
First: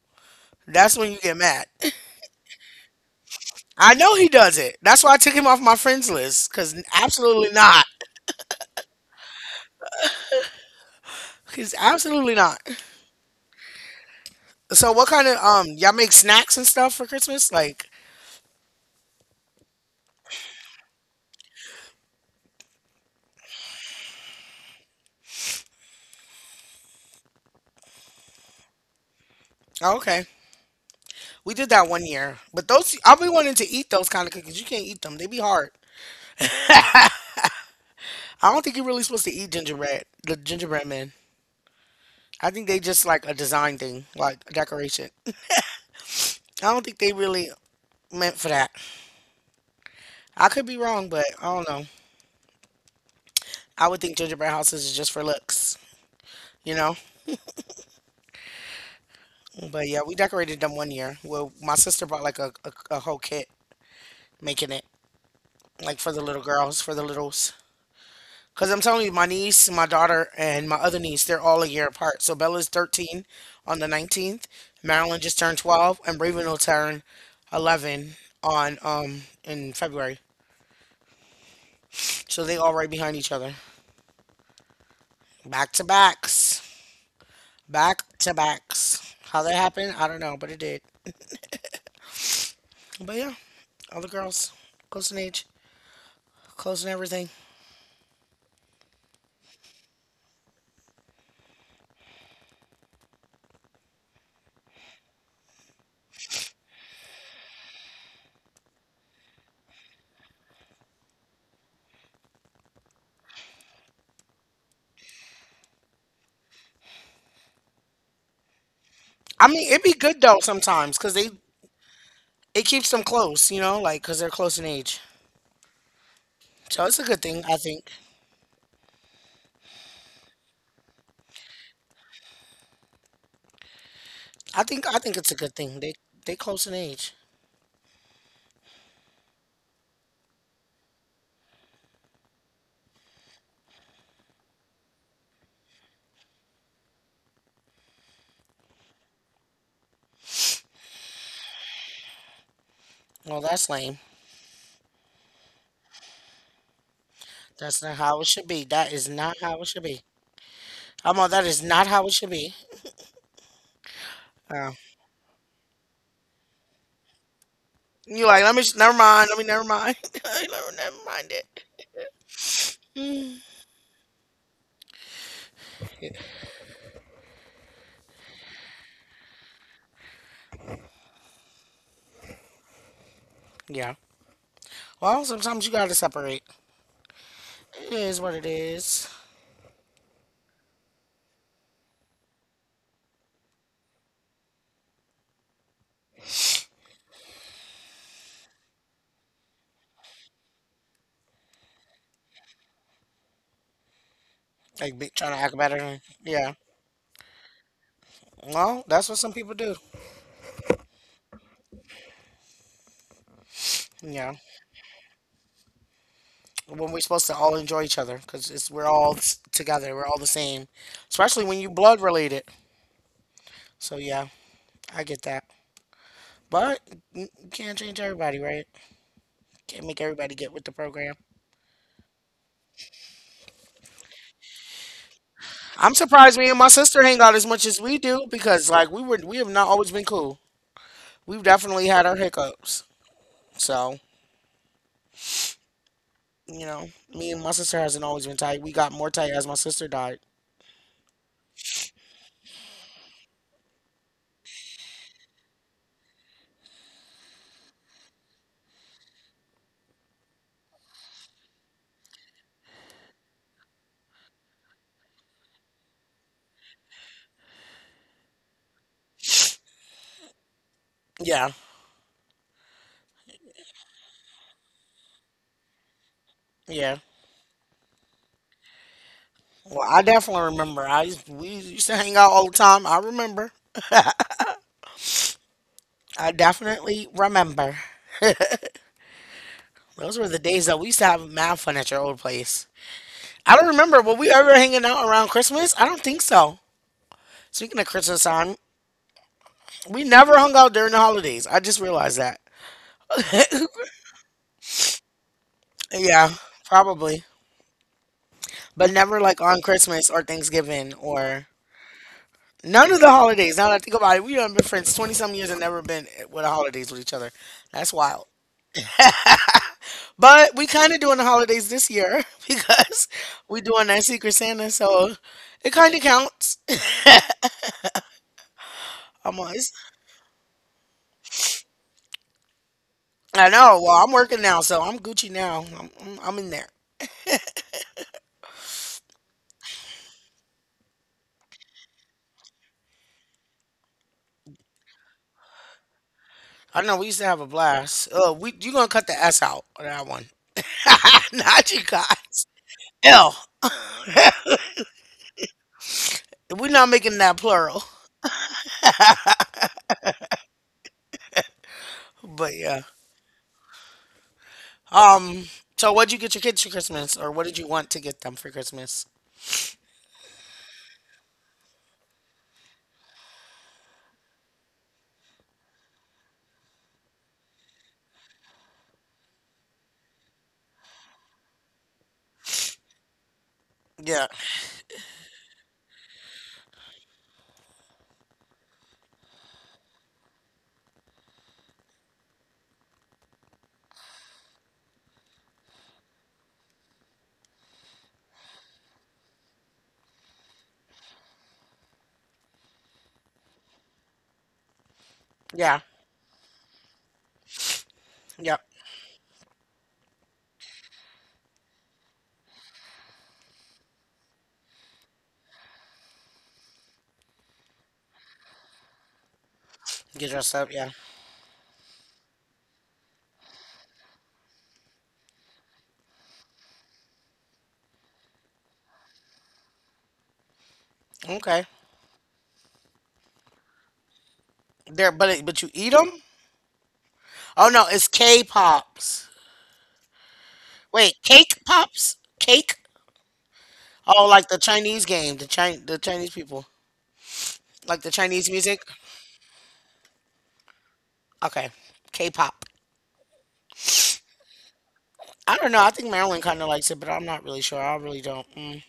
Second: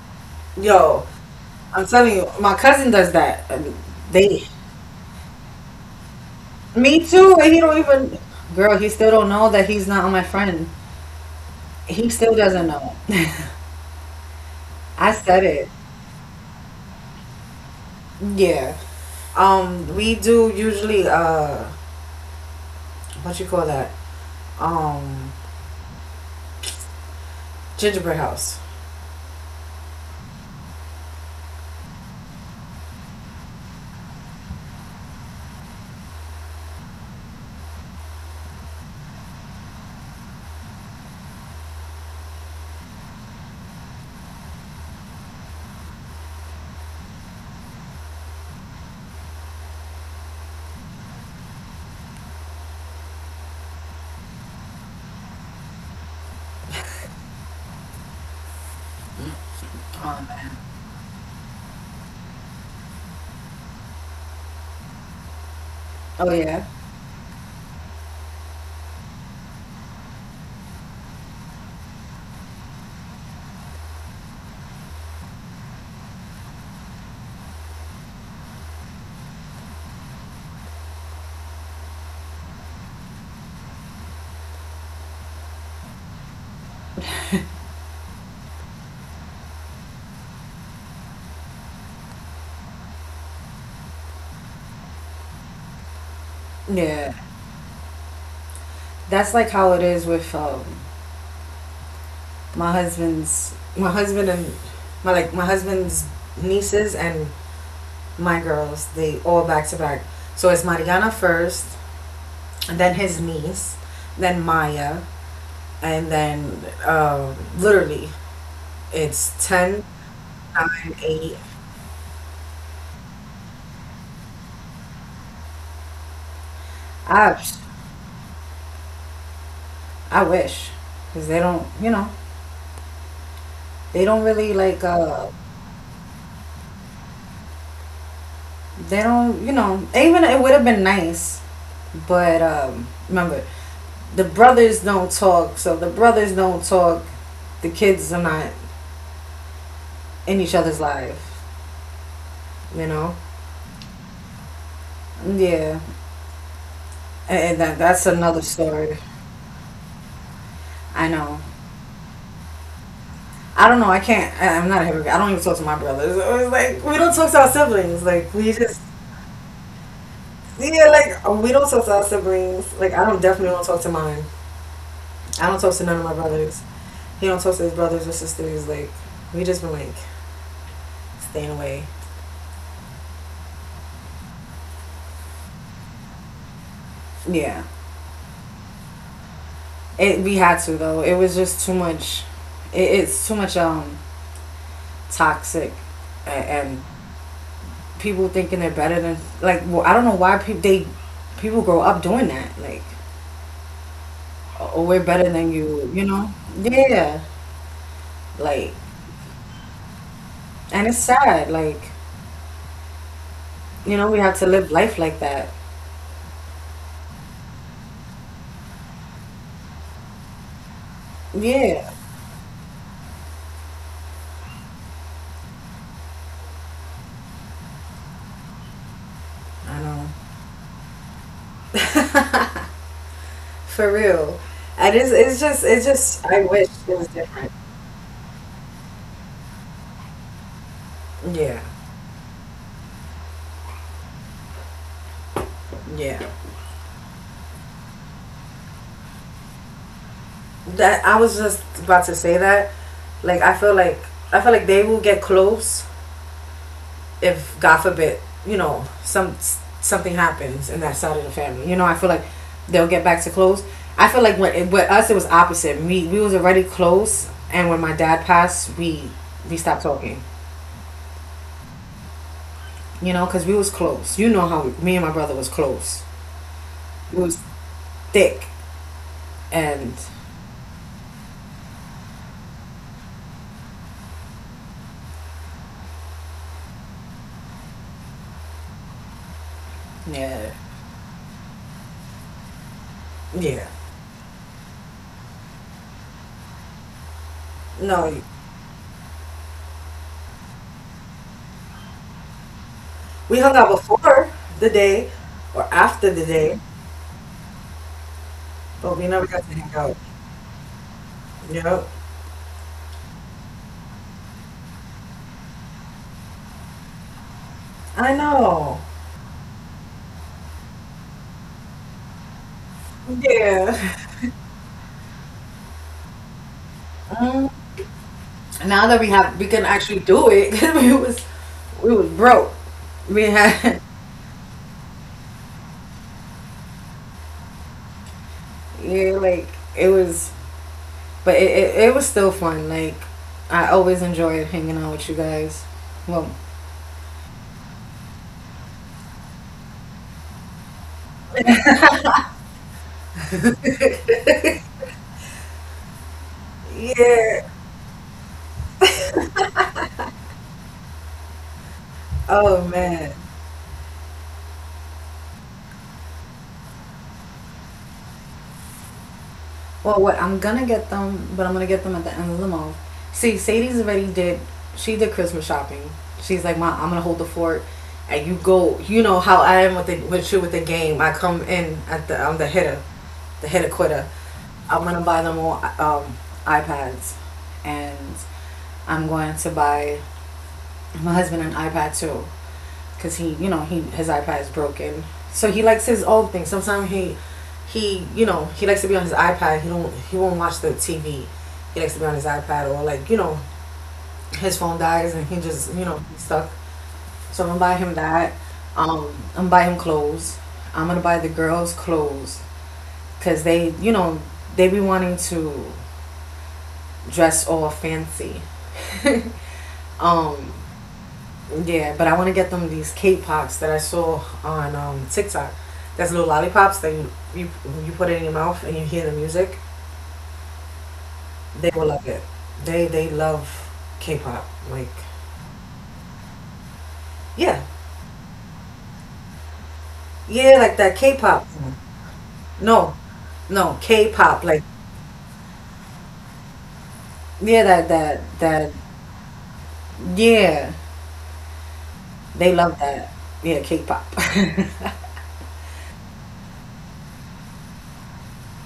A: That's
B: yo,
A: when you get mad.
B: I'm telling you, my cousin does that. And
A: [laughs] I know he
B: They,
A: does it. That's why I took him off my friends list. Cause
B: me too,
A: absolutely
B: and he don't
A: not.
B: even. Girl, he still don't know that he's not on my friend.
A: He's
B: He
A: absolutely
B: still
A: not.
B: doesn't know.
A: So
B: [laughs]
A: what
B: I
A: kind of
B: said it.
A: y'all make snacks and stuff for Christmas? Like,
B: Yeah. We do usually, what you call that? Um, Gingerbread house.
A: oh, okay. We did that one year, but those I be wanting to eat those kind of cookies. You can't eat them; they be hard. I don't think you're really supposed to eat gingerbread, the gingerbread men. I think they just like a design thing, like a decoration. I don't think they really meant for that. I could be wrong, but I don't know. I would think gingerbread houses is just for looks, you know. But yeah, we
B: Oh man.
A: decorated them one year. Well, my sister bought like a whole kit making it, like for the
B: Oh
A: little
B: yeah.
A: girls, for the littles. Because I'm telling you, my niece, my daughter, and my other niece, they're all a year apart. So Bella's 13 on the 19th. Marilyn just turned 12, and Raven will turn 11 on in February. So they all right behind each other. Back to backs. Back to backs. How that happened, I don't know, but it did. But yeah, all the girls, close in age, close in
B: Yeah,
A: everything.
B: that's like how it is with my husband's my husband and my like my husband's nieces and my girls. They all back to back. So it's Mariana first, and then his niece, then Maya, and then literally it's
A: I mean,
B: ten,
A: it'd be good though
B: nine,
A: sometimes, because they,
B: eight.
A: it keeps them close, you know, like, because they're close in age. So it's a good
B: I
A: thing, I think.
B: I wish, because they don't, they don't really like,
A: I think it's a good thing. They close in age.
B: they don't, even it would have been nice, but remember, the brothers don't talk, so the brothers don't talk. The kids are not in each other's life, you know.
A: Well, that's lame.
B: Yeah, and that
A: That's not
B: that's
A: how it
B: another
A: should be. That
B: story.
A: is not how it should be.
B: I
A: I'm all,
B: know.
A: that is not how it should be.
B: I don't know. I can't.
A: Oh.
B: I'm not a hypocrite. I don't even talk to my brothers. It's like we don't talk to our siblings.
A: You
B: Like
A: like, let
B: we
A: me just,
B: just
A: never mind. Let me never mind. [laughs]
B: yeah.
A: Never mind
B: Like we
A: it.
B: don't talk to our siblings. Like I don't definitely don't talk to mine. I don't talk to none of my brothers. He don't talk to his brothers or sisters. Like we just been like staying away.
A: Yeah. Well, sometimes you gotta separate.
B: Yeah.
A: It is what it is.
B: It We had to though. It was just too much. It's too much, toxic, and people thinking they're better than like. Well, I don't know why people grow up doing that. Like, oh,
A: Like be,
B: we're
A: trying to
B: better
A: act
B: than
A: better.
B: you. You know?
A: Yeah.
B: Yeah.
A: Well,
B: Like,
A: that's what some people do.
B: and it's sad. Like, you know, we
A: Yeah.
B: have to live life like that.
A: When we're supposed to all enjoy each other, cause it's we're all together. We're all the same. Especially when you
B: Yeah.
A: blood related. So yeah, I get that. But you can't change everybody, right?
B: I
A: Can't make
B: know.
A: everybody get with the program.
B: For real. I just, it's just, it's
A: I'm
B: just,
A: surprised
B: I
A: me and my
B: wish it
A: sister
B: was
A: hang out as
B: different.
A: much as we do because like we have not always been cool. We've
B: Yeah.
A: definitely had our hiccups. So,
B: Yeah.
A: you know, me and my sister hasn't always been tight. We got more tight as my sister died.
B: That I was just about to say that. Like I feel like they will get close if God forbid, you know, something happens in that side of the family. You know, I feel like they'll get back to close. I feel like with us it was opposite. We was already close, and when my dad passed, we stopped talking.
A: Yeah,
B: You know, because we was close. You know how me and my brother was close.
A: yeah.
B: We was thick,
A: Well,
B: and
A: I definitely remember. We used to hang out all the time. I remember. I definitely remember. Those were the
B: Yeah.
A: days that we used to have mad fun at your old place. I don't
B: Yeah,
A: remember. Were we ever hanging out around Christmas? I don't think so. Speaking of
B: no,
A: Christmas time, we never hung out during the holidays. I just realized that.
B: we hung out before the day or after the
A: Yeah,
B: day.
A: probably. But
B: But we
A: never
B: never
A: like
B: got to
A: on
B: hang out.
A: Christmas or Thanksgiving or
B: Yep.
A: none of the holidays. Now that I think about it, we done been friends 20 some years and never been with the holidays with each other. That's
B: I
A: wild.
B: know.
A: But we kind of doing the holidays this year [laughs] because we
B: Yeah.
A: doing that Secret Santa, so it kind of counts.
B: Now that we
A: [laughs] I'm
B: have, we can
A: always,
B: actually do it. [laughs] 'Cause we was broke. We
A: I know.
B: had,
A: Well, I'm working now, so I'm Gucci now. I'm in there.
B: [laughs] yeah, like it was, but it was still fun. Like I always enjoyed hanging out with you guys.
A: I
B: Well,
A: know we used to have a blast. We you gonna cut the S out on that one? [laughs] not you guys. L. We're not making that plural.
B: yeah.
A: But yeah.
B: Oh man.
A: Um. So what'd you get your kids for Christmas, or what did you want to get them for Christmas?
B: Well, what I'm gonna get them, but I'm gonna get them at the end of the month. See, Sadie's already did. She did Christmas shopping. She's like, Mom, I'm gonna hold the fort, and you go. You know how I am with the with you with the game. I come in at the I'm the hitter
A: Yeah.
B: quitter. I'm gonna buy them all, iPads, and I'm going to buy my husband an iPad too, cause he, you know, he his iPad is broken. So he likes his own thing. Sometimes he likes to be on his iPad. He won't watch the TV. He likes to be on his iPad or like, his phone dies
A: Yeah.
B: and he just, you know, he's stuck. So I'm gonna buy him
A: Yep.
B: that. I'm gonna buy him clothes. I'm gonna buy the girls clothes, cause they be wanting to dress all fancy.
A: Get dressed
B: [laughs]
A: up. Yeah.
B: um, Yeah, but I want to get them these cake pops that I saw on, TikTok. There's little lollipops that you put it in your mouth and you hear the music.
A: Okay.
B: They will love it. They love K-pop.
A: There.
B: Like,
A: But it, but you eat them? Oh no,
B: yeah,
A: it's K pops.
B: yeah, like
A: Wait,
B: that
A: cake
B: K-pop.
A: pops? Cake?
B: No, no
A: Oh, like the
B: K-pop. Like,
A: Chinese game, the Chinese people,
B: yeah,
A: like the
B: that that
A: Chinese music.
B: that yeah.
A: Okay. K pop.
B: They love that. Yeah, K-pop.
A: I don't know. I think Marilyn kind of likes it, but I'm not really sure. I really don't. Mm.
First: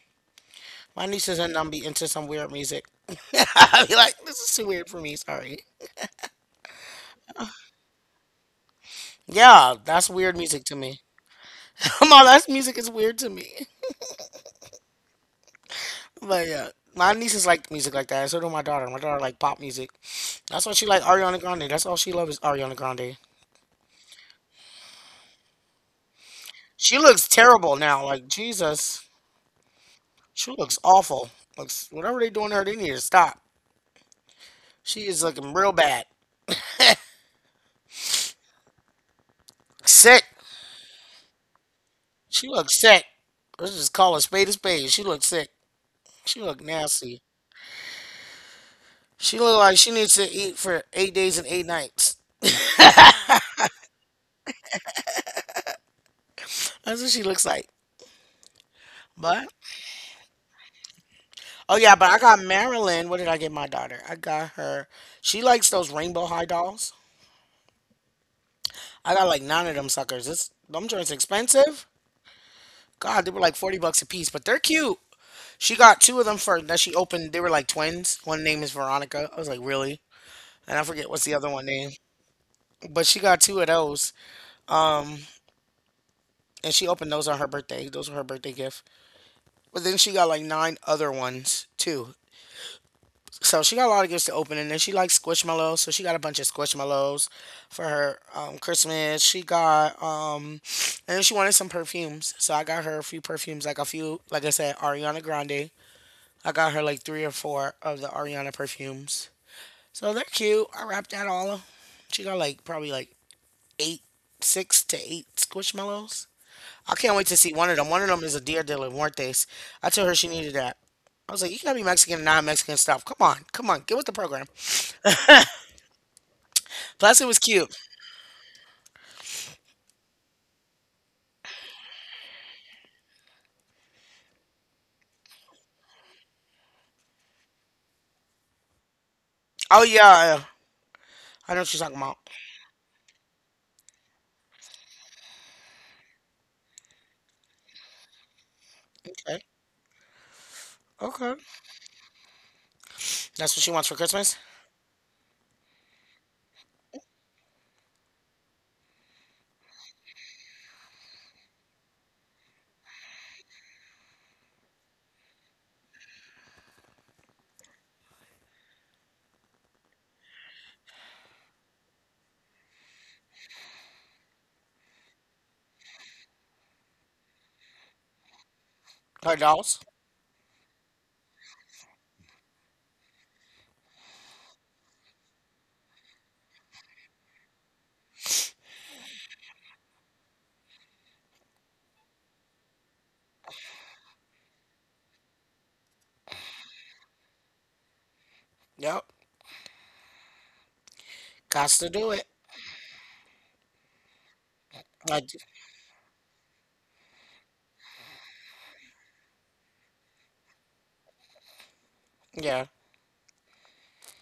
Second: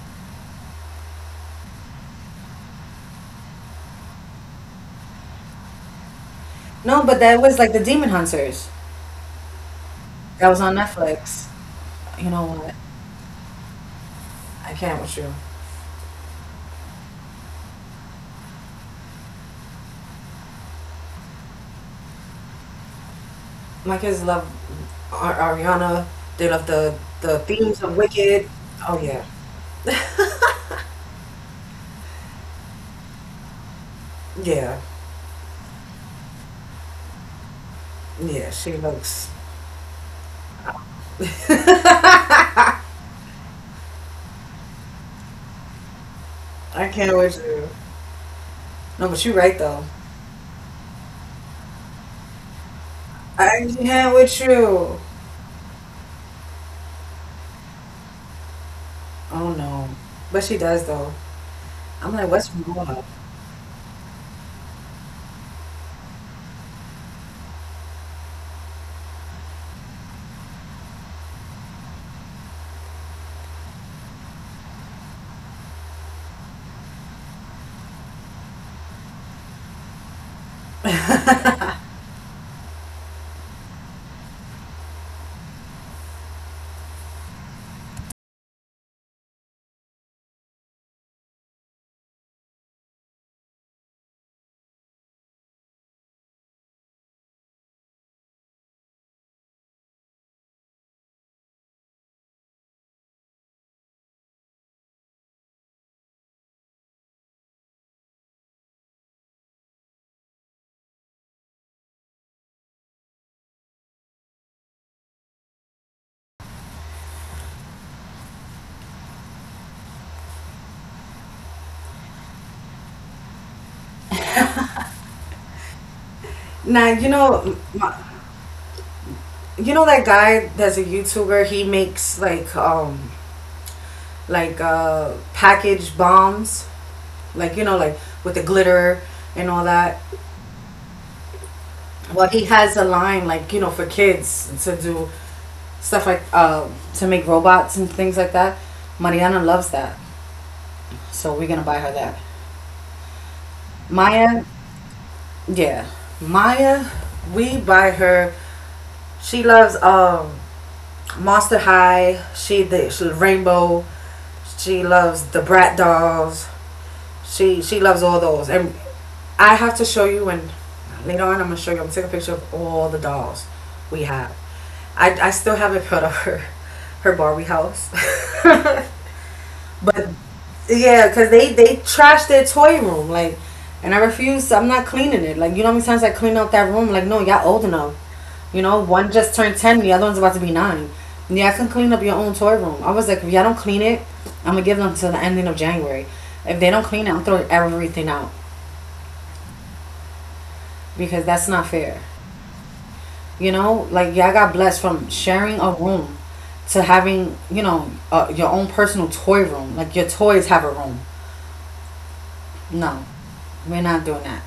A: My nieces and them be into some weird music. [laughs] I be like, this is too weird for me. Sorry.
B: [laughs] No, but that was like the Demon Hunters.
A: Yeah, that's weird
B: That was
A: music
B: on
A: to me.
B: Netflix.
A: [laughs] All
B: You know
A: that
B: what?
A: music is weird to me.
B: I can't with you.
A: But yeah, my nieces like music like that. So do my daughter. My daughter like pop music. That's why she like Ariana Grande. That's all she loves is Ariana Grande.
B: My kids love Ariana. They love the
A: She
B: the
A: looks
B: themes
A: terrible
B: of
A: now. Like
B: Wicked. Oh
A: Jesus,
B: yeah,
A: she looks awful. Looks whatever they doing to her, they need to stop.
B: yeah,
A: She is looking real bad. [laughs]
B: yeah. She looks.
A: Sick. She looked sick. Let's just call a spade a spade. She looked sick. She looked
B: I can't with
A: nasty.
B: you. No, but you're
A: She
B: right
A: looked
B: though.
A: like she needs to eat for 8 days and 8 nights.
B: I can't with you.
A: That's what she looks like.
B: Oh
A: But
B: no, but she does though.
A: oh
B: I'm
A: yeah,
B: like,
A: but I
B: what's
A: got
B: wrong?
A: Marilyn. What did I get my daughter? I got her. She likes those rainbow high dolls. I got like 9 of them suckers. It's them joints expensive. God, they were like $40 a piece, but they're cute. She got two of them first that she opened. They were like twins. One name is Veronica. I was like, really? And I forget what's the other one name. But she got two of those. And she opened those on her birthday. Those were her birthday gift. But then she got like 9 other ones too. So she got a lot of gifts to open, and then she likes squishmallows. So she got a bunch of squishmallows for her Christmas. She got and then she wanted some perfumes. So I got her a few perfumes, like a few, like I said, Ariana Grande. I got her like three or four of the Ariana perfumes. So they're cute. I wrapped that all. She got like probably like eight, 6 to 8 squishmallows. I can't wait to see one of them. One of them is a Dia de los Muertos. I told her she needed that. I was like, you gotta be Mexican and non-Mexican stuff. Come on, come on, get with the program.
B: Now you
A: Plus, it was
B: know,
A: cute.
B: you know that guy that's a YouTuber. He makes like package bombs, like with the glitter and all
A: Oh
B: that.
A: yeah, I know what you're talking about.
B: Well, he has a line like, for kids to do stuff like, to make robots and things like that. Mariana
A: Okay,
B: loves that, so we're
A: okay,
B: gonna buy her that.
A: that's what she wants for Christmas.
B: Maya, yeah, Maya, we buy her. She loves, Monster High. Rainbow. She loves the Brat dolls. She loves all those, and I have to show you, and later on I'm gonna show you. I'm gonna take a picture of all the dolls we have. I still haven't put up her Barbie house,
A: Her
B: [laughs] but
A: dolls.
B: yeah, cause they trashed their toy room like, and I refuse. I'm not cleaning it. Like, you know how many times I clean out that room? Like, no, y'all old enough. You know, one just turned ten, the other one's about to be nine. Yeah, I can clean up your own toy room. I was like, if y'all don't clean it, I'm gonna give them to the ending of January. If they don't clean it, I'm throwing everything out
A: Yep,
B: because that's not
A: got
B: fair.
A: to do it.
B: You know, like, y'all got blessed from
A: I
B: sharing
A: d
B: a room to having, your own personal toy room. Like, your toys have a room.
A: yeah,
B: No, we're not doing that.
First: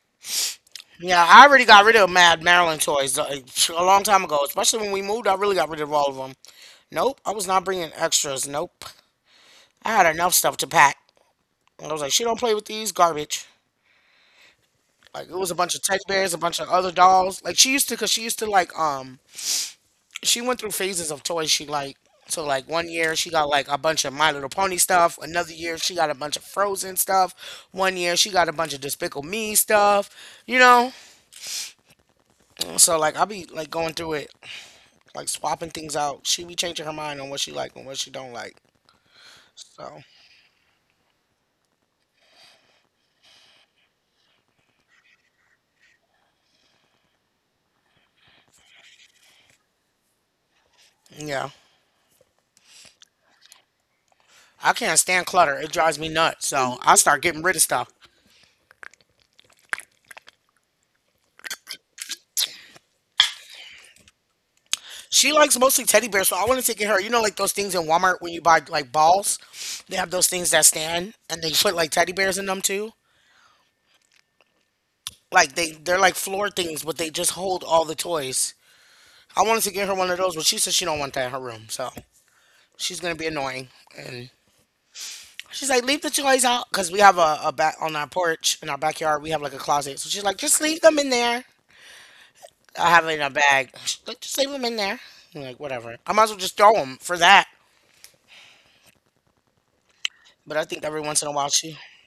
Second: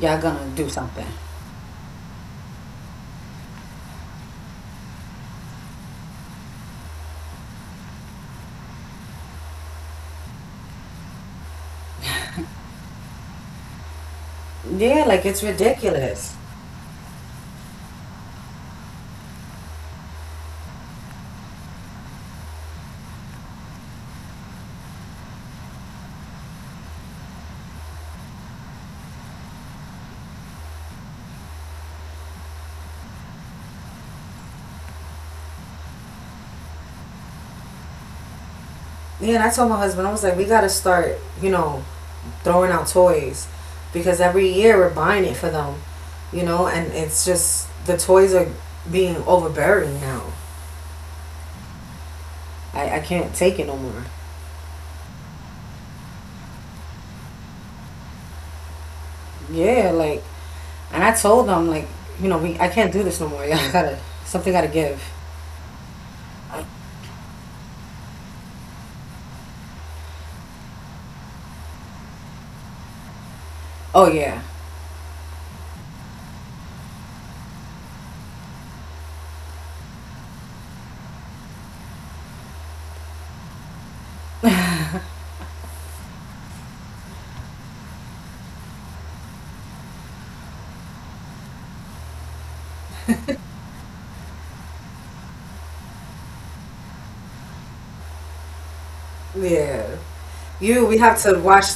B: Y'all gonna do something.
A: yeah. I already got rid of Mad Maryland toys a long time ago. Especially when we moved, I really got rid of all of them. Nope, I was not bringing extras. Nope, I had enough stuff to pack. And I was like, she don't play with these garbage.
B: Yeah, like,
A: Like it
B: it's
A: was a bunch of teddy
B: ridiculous.
A: bears, a bunch of other dolls. Like she used to, cause she used to like she went through phases of toys she liked. So like one year she got like a bunch of My Little Pony stuff. Another year she got a bunch of Frozen stuff. One year she got a bunch of Despicable Me stuff. You know. So like I be like going through it, like swapping things out. She be changing her mind on what she like and what she don't like.
B: Yeah, and I told my
A: So
B: husband, I was like, we gotta start, throwing out toys, because every year we're buying it for them, and it's just the toys are being overbearing now.
A: yeah,
B: I can't take it no more.
A: I can't stand clutter. It drives me nuts. So I start getting rid of stuff.
B: Yeah, like, and I told them, like, you know, we I can't do this no more. [laughs] Something gotta
A: She
B: give.
A: likes mostly teddy bears, so I want to take her. You know, like those things in Walmart when you buy like balls, they have those things that stand and they put like teddy bears in them too.
B: Oh, yeah.
A: Like they're like floor things, but they just hold all the toys. I wanted to get her one of those, but she said she don't want that in her room, so she's gonna be annoying. And she's like, leave the toys out because we have a back on our porch in our backyard. We have like a closet, so she's like, just leave them in there. I have it in a bag. She's like, just leave them in there. I'm like whatever. I might as well just throw them for that.
B: Yeah.
A: But I think every once in
B: We
A: a while
B: have to
A: she
B: watch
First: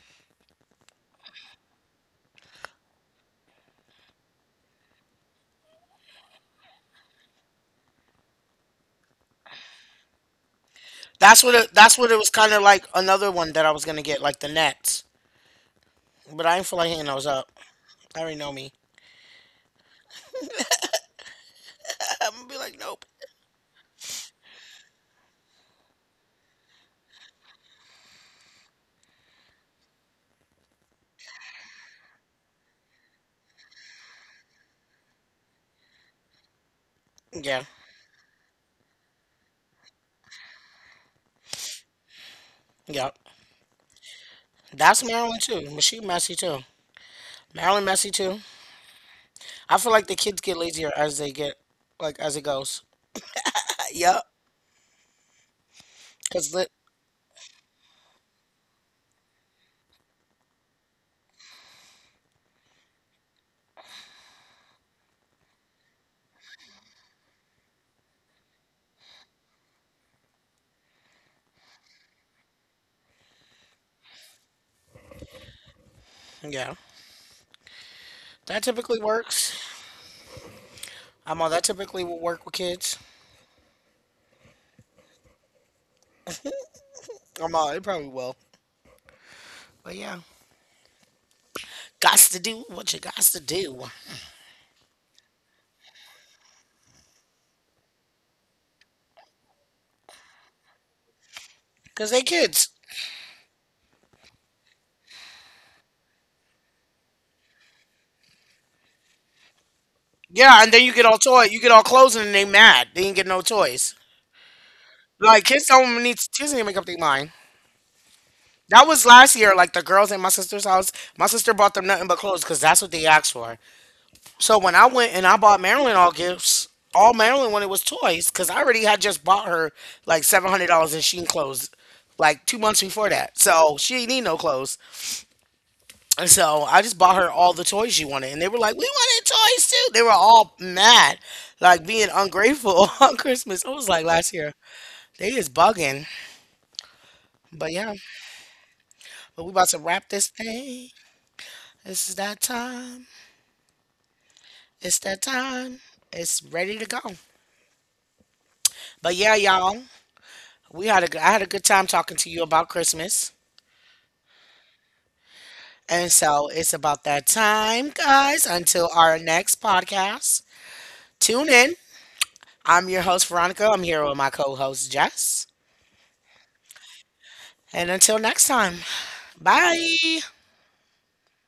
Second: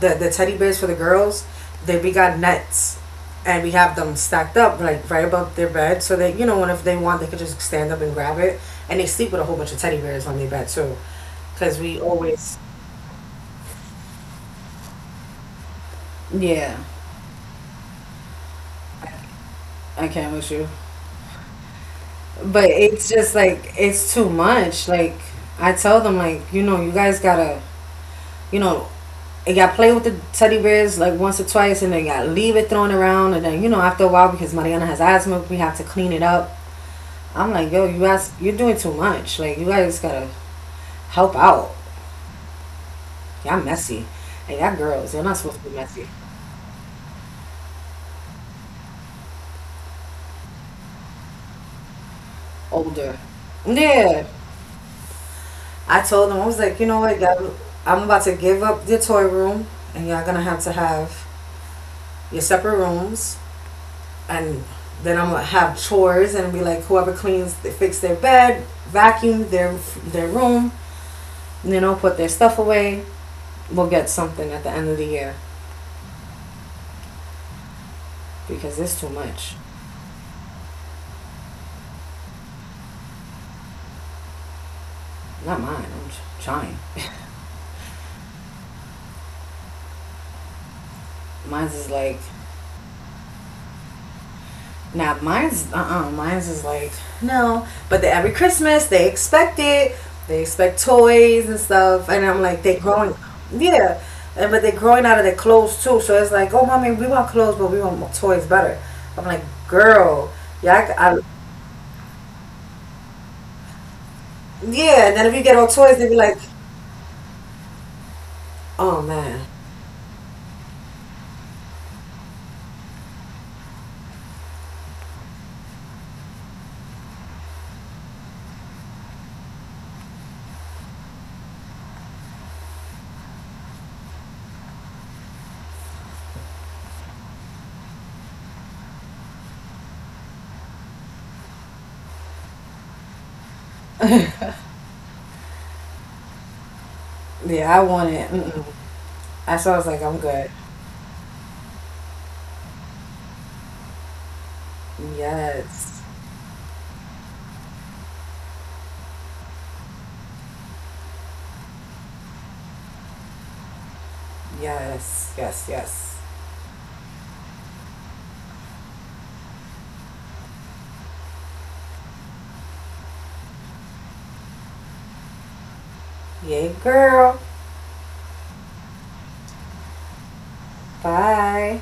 B: the teddy bears for the girls, they we got nets, and we have them stacked up like right above their bed, so that, you know, when if they want, they could just stand up and grab it, and they sleep with a whole bunch of teddy bears on their bed too, because
A: That's what
B: we
A: it was kind of
B: always
A: like another one that I was gonna get, like the Nets. But I ain't feel like
B: yeah,
A: hitting those up. I already know me.
B: I can't with you.
A: [laughs] I, am gonna be like,
B: But
A: nope.
B: it's just like it's too much. Like, I tell them, like, you know, you guys gotta, you know, you gotta play with the teddy bears like once or twice, and then you gotta leave it thrown around, and then, after a while, because Mariana has asthma, we have to clean it up.
A: Yeah,
B: I'm like, yo, you guys, you're doing too much. Like, you guys gotta help out.
A: yeah.
B: Y'all messy. And y'all
A: That's
B: girls,
A: Marilyn
B: you're not
A: too. But
B: supposed to be
A: she
B: messy.
A: messy too. Marilyn messy too. I feel like the kids get lazier as they get, like as it goes.
B: Older.
A: Yeah,
B: Yeah. I told
A: cause
B: them, I
A: lit.
B: was like, you know what, y'all, I'm about to give up your toy room, and y'all gonna have to have your separate rooms, and then I'm gonna have chores, and be like, whoever cleans, they fix their bed, vacuum their room, put their stuff away. We'll get something at the end of the year,
A: Yeah,
B: because
A: that
B: it's too
A: typically
B: much.
A: works. I'm all that typically will work with kids.
B: Not mine. I'm trying. [laughs]
A: I'm all it probably will. But yeah,
B: Mine's is like,
A: gots to do what you gots to do,
B: nah, mine's is like, no. But every Christmas, they expect it. They expect toys and stuff. And I'm
A: cause they
B: like, they're
A: kids.
B: growing. Yeah. But they're growing out of their clothes too. So it's like, oh, mommy, we want clothes, but we want toys better. I'm like, girl, yeah,
A: Yeah, and then you get all toy, you get all clothes, and then they mad. They ain't get no toys.
B: yeah. And then if you get all
A: Like
B: toys,
A: kids
B: they be
A: don't
B: like,
A: need kids need to make up their mind.
B: oh,
A: That was
B: man.
A: last year. Like the girls in my sister's house, my sister bought them nothing but clothes because that's what they asked for. So when I went and I bought Marilyn all gifts, all Marilyn wanted was toys because I already had just bought her like $700 in Sheen clothes like 2 months before that. So she didn't need no clothes. And so I just bought her all the toys she wanted, and they were like, "We wanted toys too." They were all mad, like being ungrateful [laughs] on Christmas. It was like last year. They is bugging,
B: Yeah, I
A: but
B: want
A: yeah.
B: it. Mm-mm. I So I
A: But we
B: was like,
A: about to
B: I'm
A: wrap
B: good.
A: this thing. This is that time. It's that
B: Yes.
A: time. It's ready to go. But yeah, y'all, we had a good, I had a good time talking to you about Christmas.
B: Yes. Yes. Yes.
A: And so it's about that time, guys. Until our next podcast, tune in. I'm your host, Veronica. I'm here with my co host, Jess.
B: Yay, girl.
A: And until next time, bye.
B: Bye.